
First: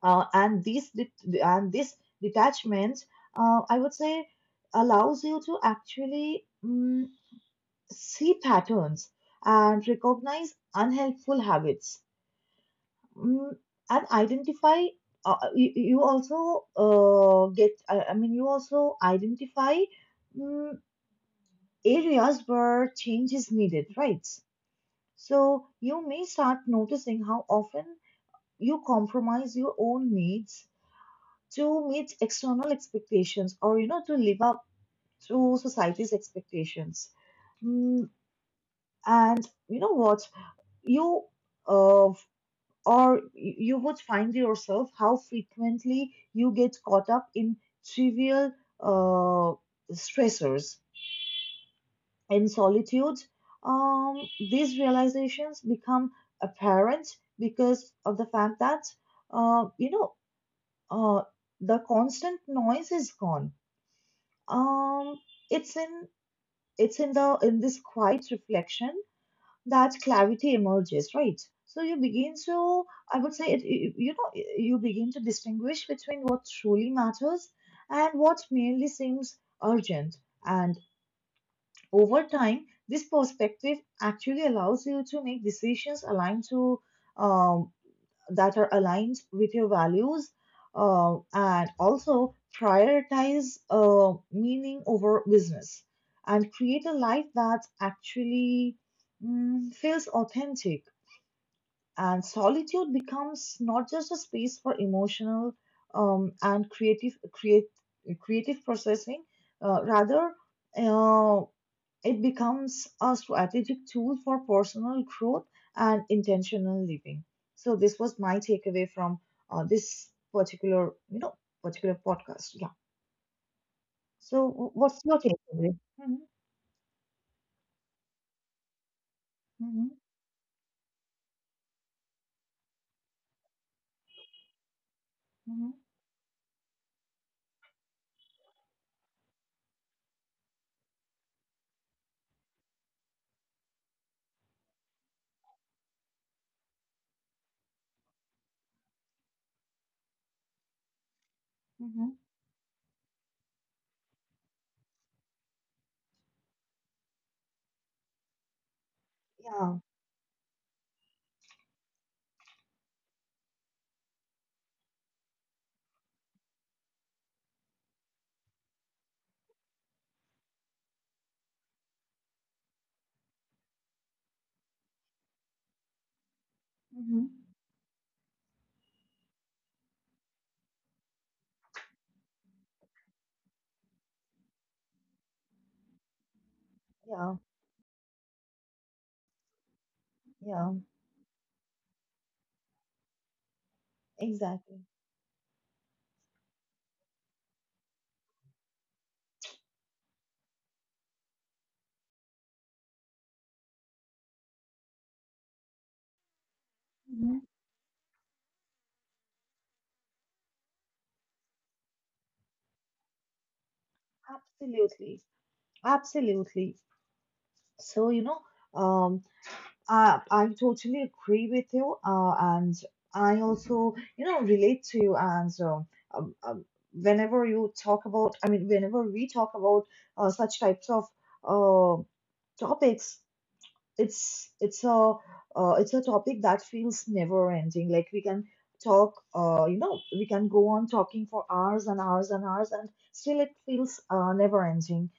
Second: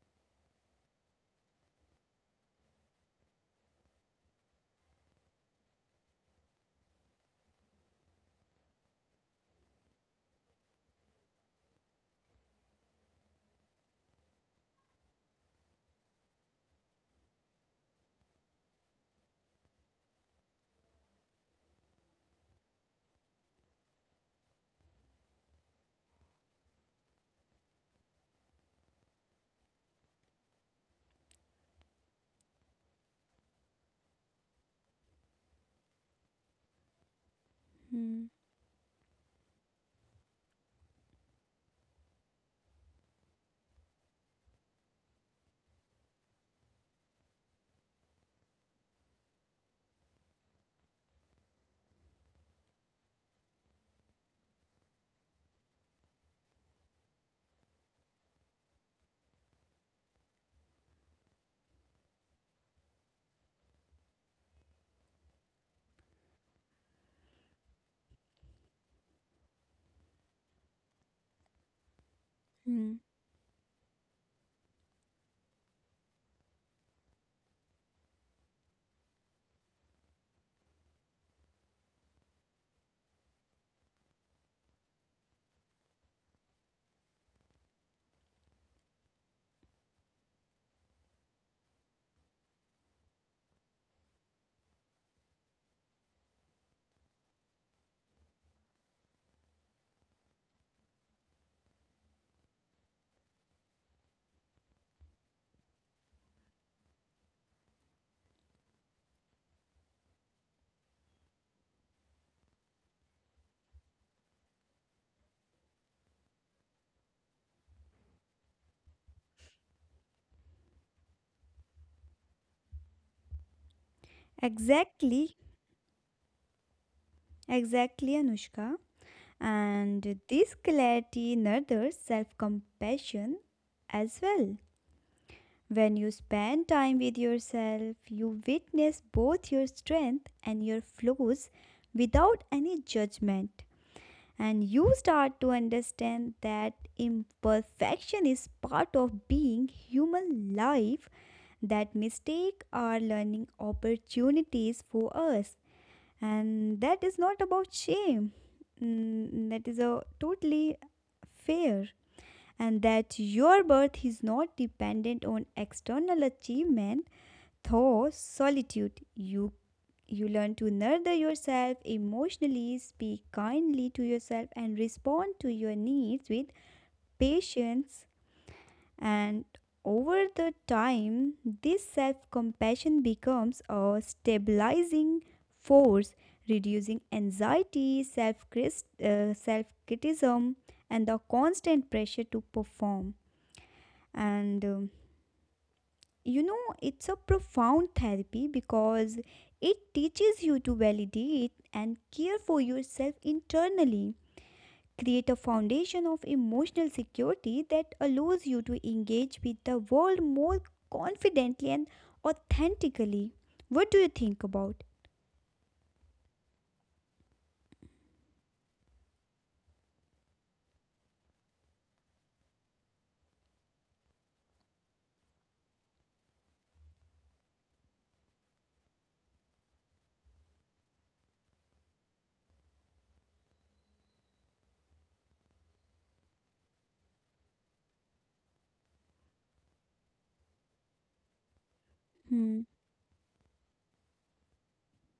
Uh, and this det- and this detachment, uh, I would say, allows you to actually mm, see patterns and recognize unhelpful habits, mm, and identify. Uh, you, you also uh, get. I, I mean, you also identify, mm, areas where change is needed, right? So you may start noticing how often you compromise your own needs to meet external expectations, or you know to live up to society's expectations. Mm,
hmm,
and you know what you uh, or you would find yourself how frequently you get caught up in trivial uh, stressors in solitude. um, these realizations become apparent because of the fact that uh, you know uh, the constant noise is gone. Um, it's in it's in the in this quiet reflection, that clarity emerges, right? So you begin to,
hmm.
I would say, it, you you know, you begin to distinguish between what truly matters and what merely seems urgent. And over time, this perspective actually allows you to make decisions aligned to um that are aligned with your values, uh, and also prioritize uh, meaning over business, and create a life that actually, mm, feels authentic. And solitude becomes not just a space for emotional um, and creative create, creative processing, uh, rather, uh, it becomes a strategic tool for personal growth and intentional living. So this was my takeaway from uh, this particular, you know, particular podcast. Yeah. So wh- what's your
Exactly,
takeaway? Hmm,
exactly, Anushka.
hmm,
And this clarity nurtures self compassion as well.
hmm,
When you spend time with yourself, you witness both your strength and your flaws without any judgment. And you start to understand that imperfection is part of being human life, that
hmm.
mistakes are learning opportunities for us, and that is not about shame. Mm, that
Yeah.
is a totally fair. And that your birth is not dependent on external achievement. Though solitude, you you learn to nurture yourself emotionally, speak kindly to yourself, and respond to your needs with
Hmm.
patience. And over the time, this self compassion becomes a stabilizing force, reducing
Yeah.
anxiety, self criticism,
Yeah.
and the constant pressure to perform. And
Exactly.
um, you know, it's a profound therapy because it teaches you to validate and care for yourself internally, create a foundation of emotional
Mm-hmm.
security that allows you to engage with the world more confidently and authentically. What do you think about?
Absolutely, absolutely. So, you know, um, I, I totally agree with you, uh, and I also, you know, relate to you. And um, um, um, whenever you talk about, I mean, whenever we talk about uh, such types of uh, topics, it's it's a uh, it's a topic that feels never ending. Like we can talk, uh, you know, we can go on talking for hours and hours and
Hmm,
hours, and still it feels uh, never ending.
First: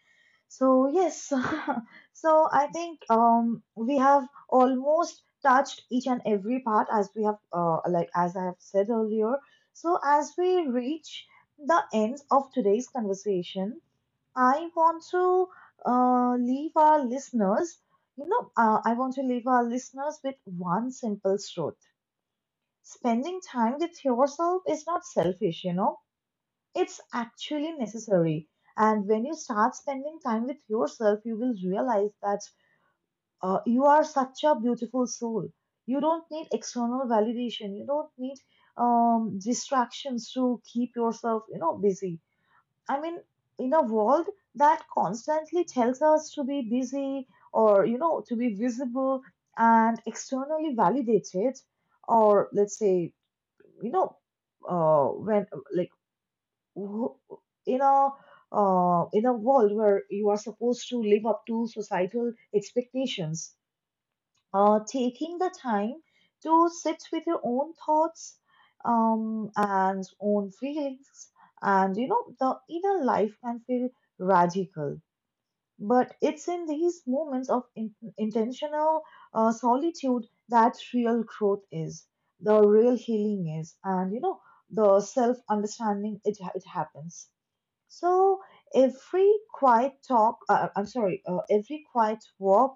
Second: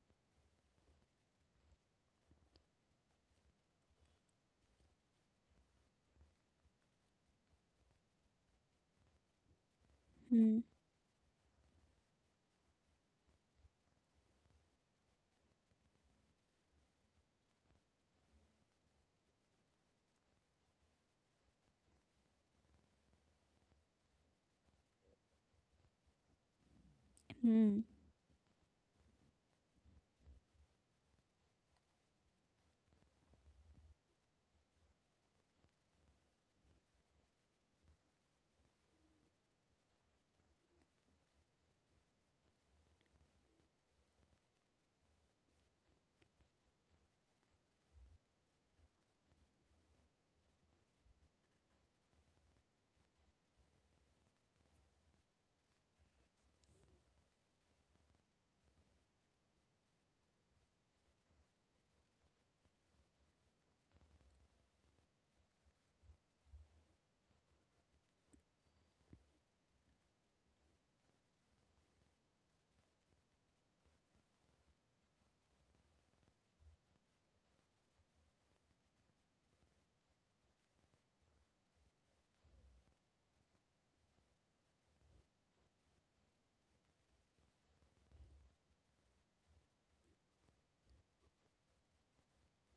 So yes, so I think um, we have almost touched each and every part, as we have uh, like as I have said earlier. So as
hmm,
we reach the end of today's conversation, I want to uh, leave our listeners, you know, uh, I want to leave our listeners with one simple truth. Spending time with yourself is not selfish, you know, it's actually
hmm,
necessary. And when you start spending time with yourself, you will realize that uh, you are such a beautiful soul. You don't need external validation. You don't need um, distractions to keep yourself, you know, busy. I mean, in a world that constantly tells us to be busy, or, you know, to be visible and externally validated, or let's say, you know, uh, when like w- in a uh, in a world where you are supposed to live up to societal expectations. Uh, taking the time to sit with your own thoughts, um, and own feelings, and, you know, the inner life can feel radical. But it's in these moments of in- intentional uh, solitude that real growth is, the real healing is, and, you know, the self understanding, it, it happens. So every quiet talk, uh, uh, I'm sorry, uh, every quiet walk,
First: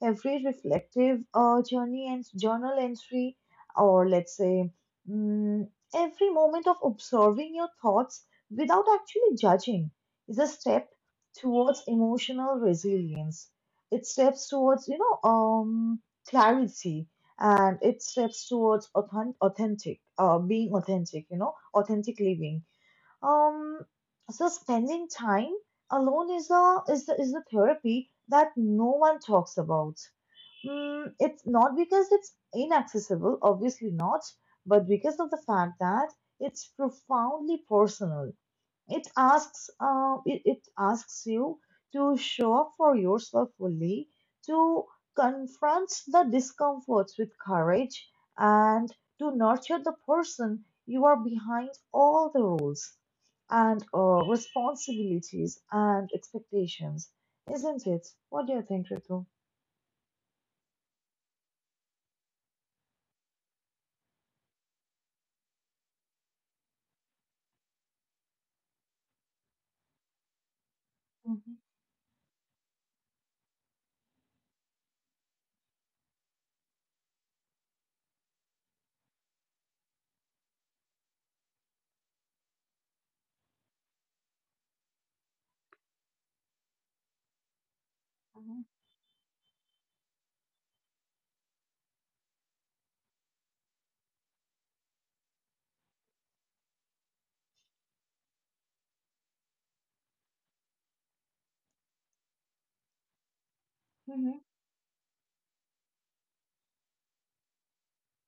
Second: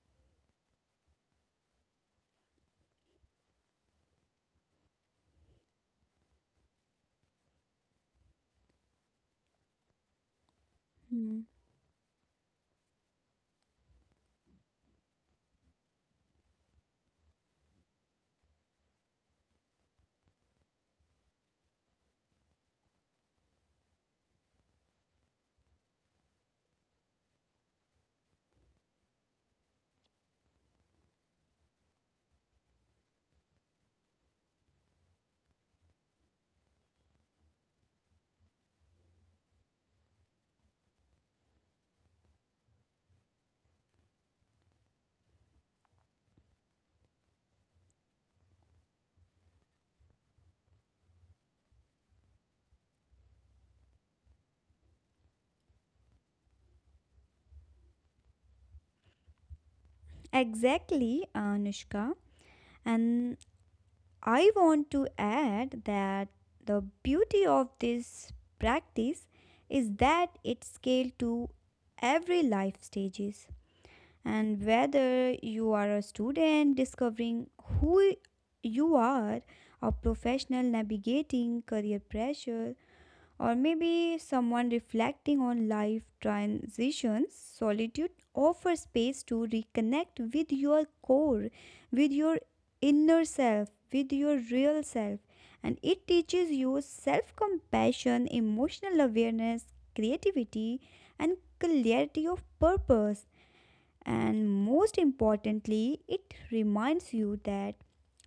every reflective uh, journey and journal entry, or let's say, mm, every moment of observing your thoughts without actually judging, is a step
hmm.
towards emotional resilience. It steps towards, you know, um, clarity, and it steps towards authentic, authentic, uh, being authentic, you know, authentic living. um, so spending time alone is a is the, is the therapy that no one talks about. Mm, it's not because it's inaccessible, obviously not, but because of the fact that it's profoundly personal. It asks, uh, it, it asks you to show up for yourself fully, to confront the discomforts with courage, and to nurture the person you are behind all the rules, and uh, responsibilities and expectations, isn't it? What do you think, Ritu?
Exactly, Anushka. And I want to add that the beauty of this practice is that it scales to
Mhm,
every life stages, and whether you are a student discovering who you are, a professional navigating career pressure, or maybe someone reflecting on life transitions, solitude
mhm,
offers space to reconnect with your core, with your inner self, with your real self. And it teaches you self compassion, emotional awareness, creativity, and clarity of purpose.
mhm.
And most importantly, it reminds you that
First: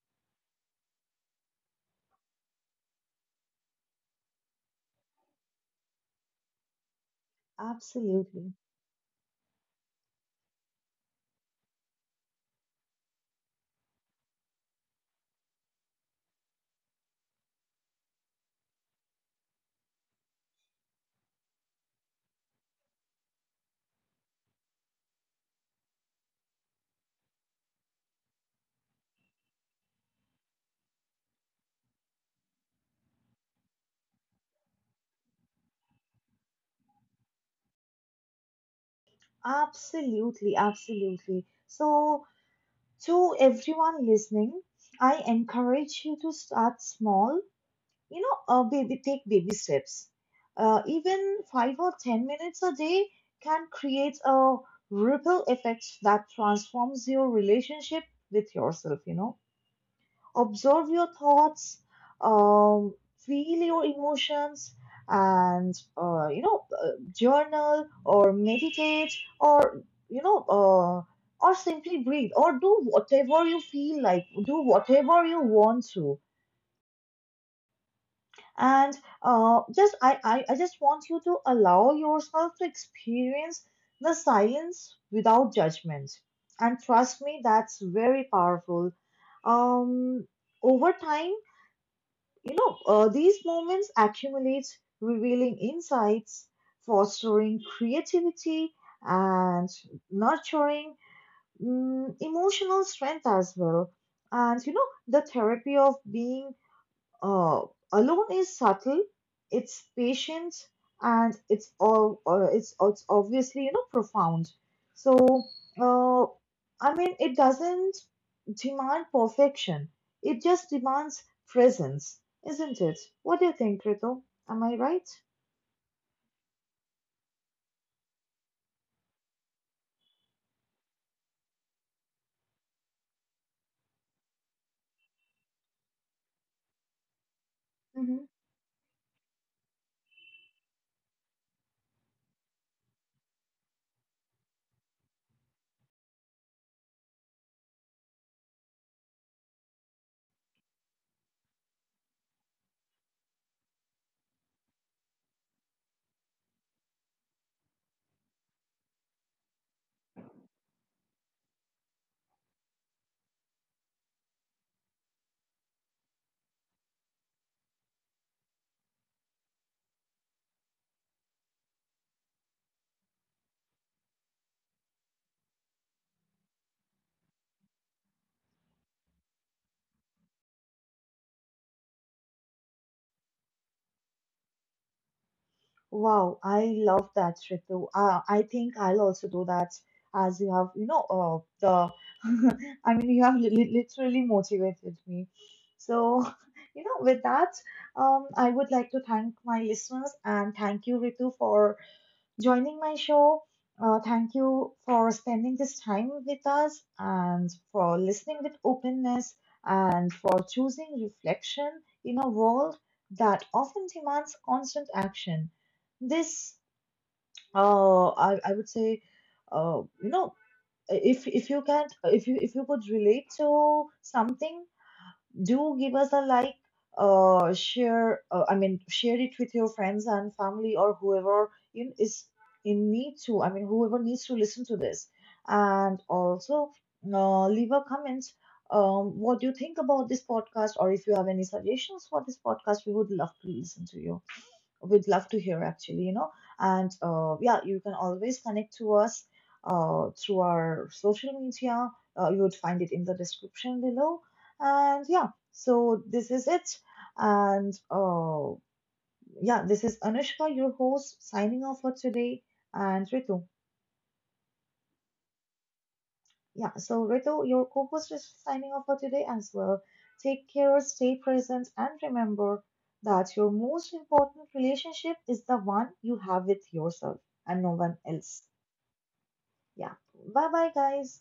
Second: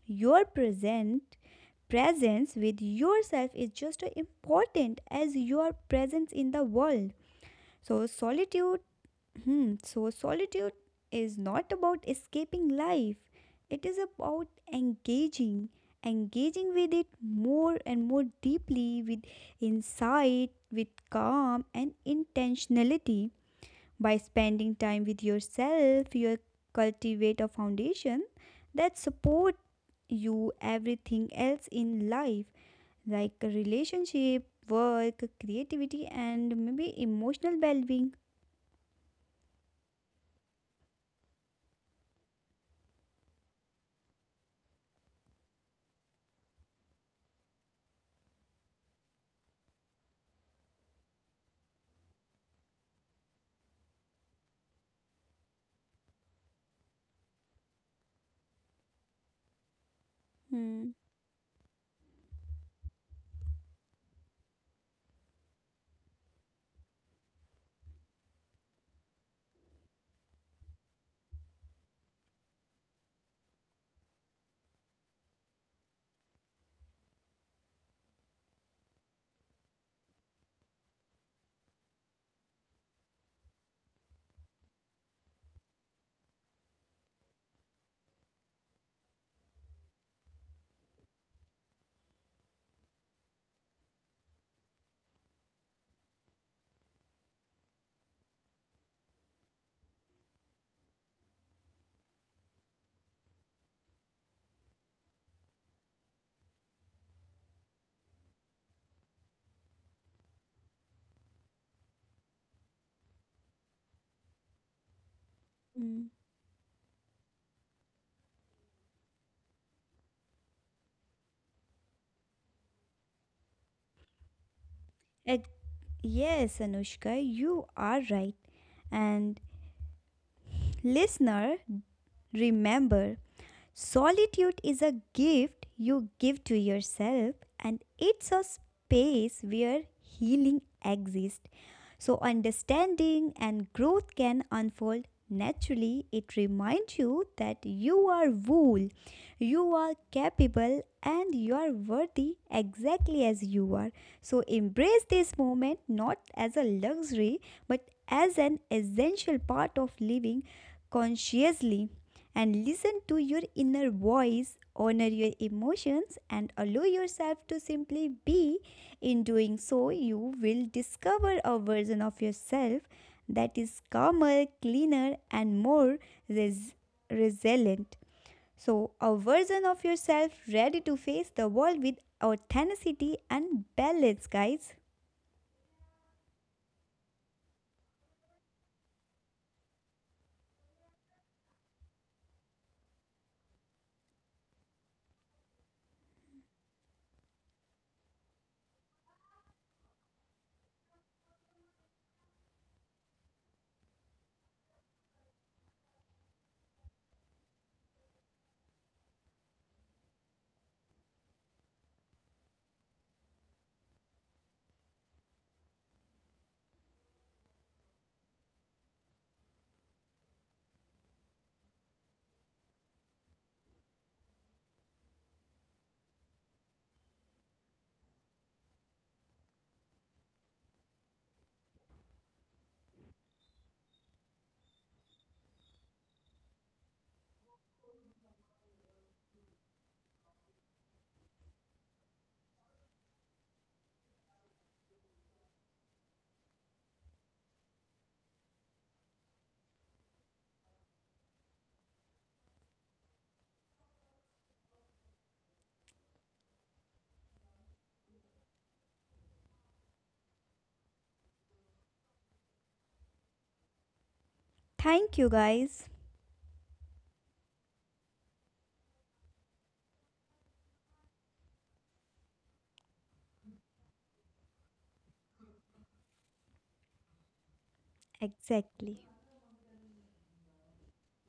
your present presence with yourself is just as important as your presence in the world. So
Absolutely.
solitude, hmm, so solitude is not about escaping life. It is about engaging, engaging with it more and more deeply with insight, with calm and intentionality. By spending time with yourself, you cultivate a foundation that support you everything else in life, like relationship, work, creativity, and maybe emotional well being.
Absolutely. Absolutely. So to everyone listening, I encourage you to start small. You know, uh, baby, take baby steps. Uh, even five or ten minutes a day can create a ripple effect that transforms your relationship with yourself. You know, observe
Hmm.
your thoughts, um, feel your emotions, and uh, you know, uh, journal or meditate, or you know, uh, or simply breathe, or do whatever you feel like, do whatever you want to. And uh, just I, I, I just want you to allow yourself to experience the silence without judgment. And trust me, that's very powerful. Um, Over time, You know, uh, these moments accumulate, revealing insights, fostering creativity, and nurturing, mm, emotional strength as well. And you know, the therapy of being uh, alone is subtle, it's patient, and it's all uh, it's it's obviously, you know, profound. So
Hmm.
uh, I mean, it doesn't demand perfection. It just demands presence, isn't it? What do you think, Krito? Am I right?
Ex- Yes, Anushka, you are right. And listener, remember, solitude is a gift you give to yourself, and it's a space where healing exists. So, understanding and growth can unfold naturally. It reminds you that you are whole, you are capable, and you are worthy exactly as you are. So, embrace this moment not as a luxury but as an essential part of living consciously, and listen to your inner voice, honor your emotions, and allow yourself to simply be. In doing so, you will discover a version of yourself that is calmer, cleaner, and more res- resilient. So, a version of yourself ready to face the world with authenticity and balance, guys.
Wow, I love that, Ritu. Uh, I think I'll also do that as you have, you know, uh, the, I mean, you have li li- literally motivated me. So, you know, with that, um, I would like to thank my listeners and thank you, Ritu, for joining my show. Uh, thank you for spending this time with us, and for listening with openness, and for choosing reflection in a world that often demands constant action. This, uh, I, I would say, uh, you know, if if you can't if you if you could relate to something, do give us a like, uh share uh, I mean share it with your friends and family, or whoever in is in need to, i mean whoever needs to listen to this. And also, uh, leave a comment. Um what do you think about this podcast? Or if you have any suggestions for this podcast, we would love to listen to you. We'd love to hear actually, you know. And uh, yeah, you can always connect to us uh, through our social media. Uh, you would find it in the description below. And yeah, so this is it. And uh, yeah, this is Anushka, your host, signing off for today, and Ritu.
Thank you, guys.
Yeah, so Ritu, your co host is signing off for today as well. Take care, stay present, and remember that your most important relationship is the one you have with yourself, and no one else.
Exactly.
Yeah, bye bye, guys.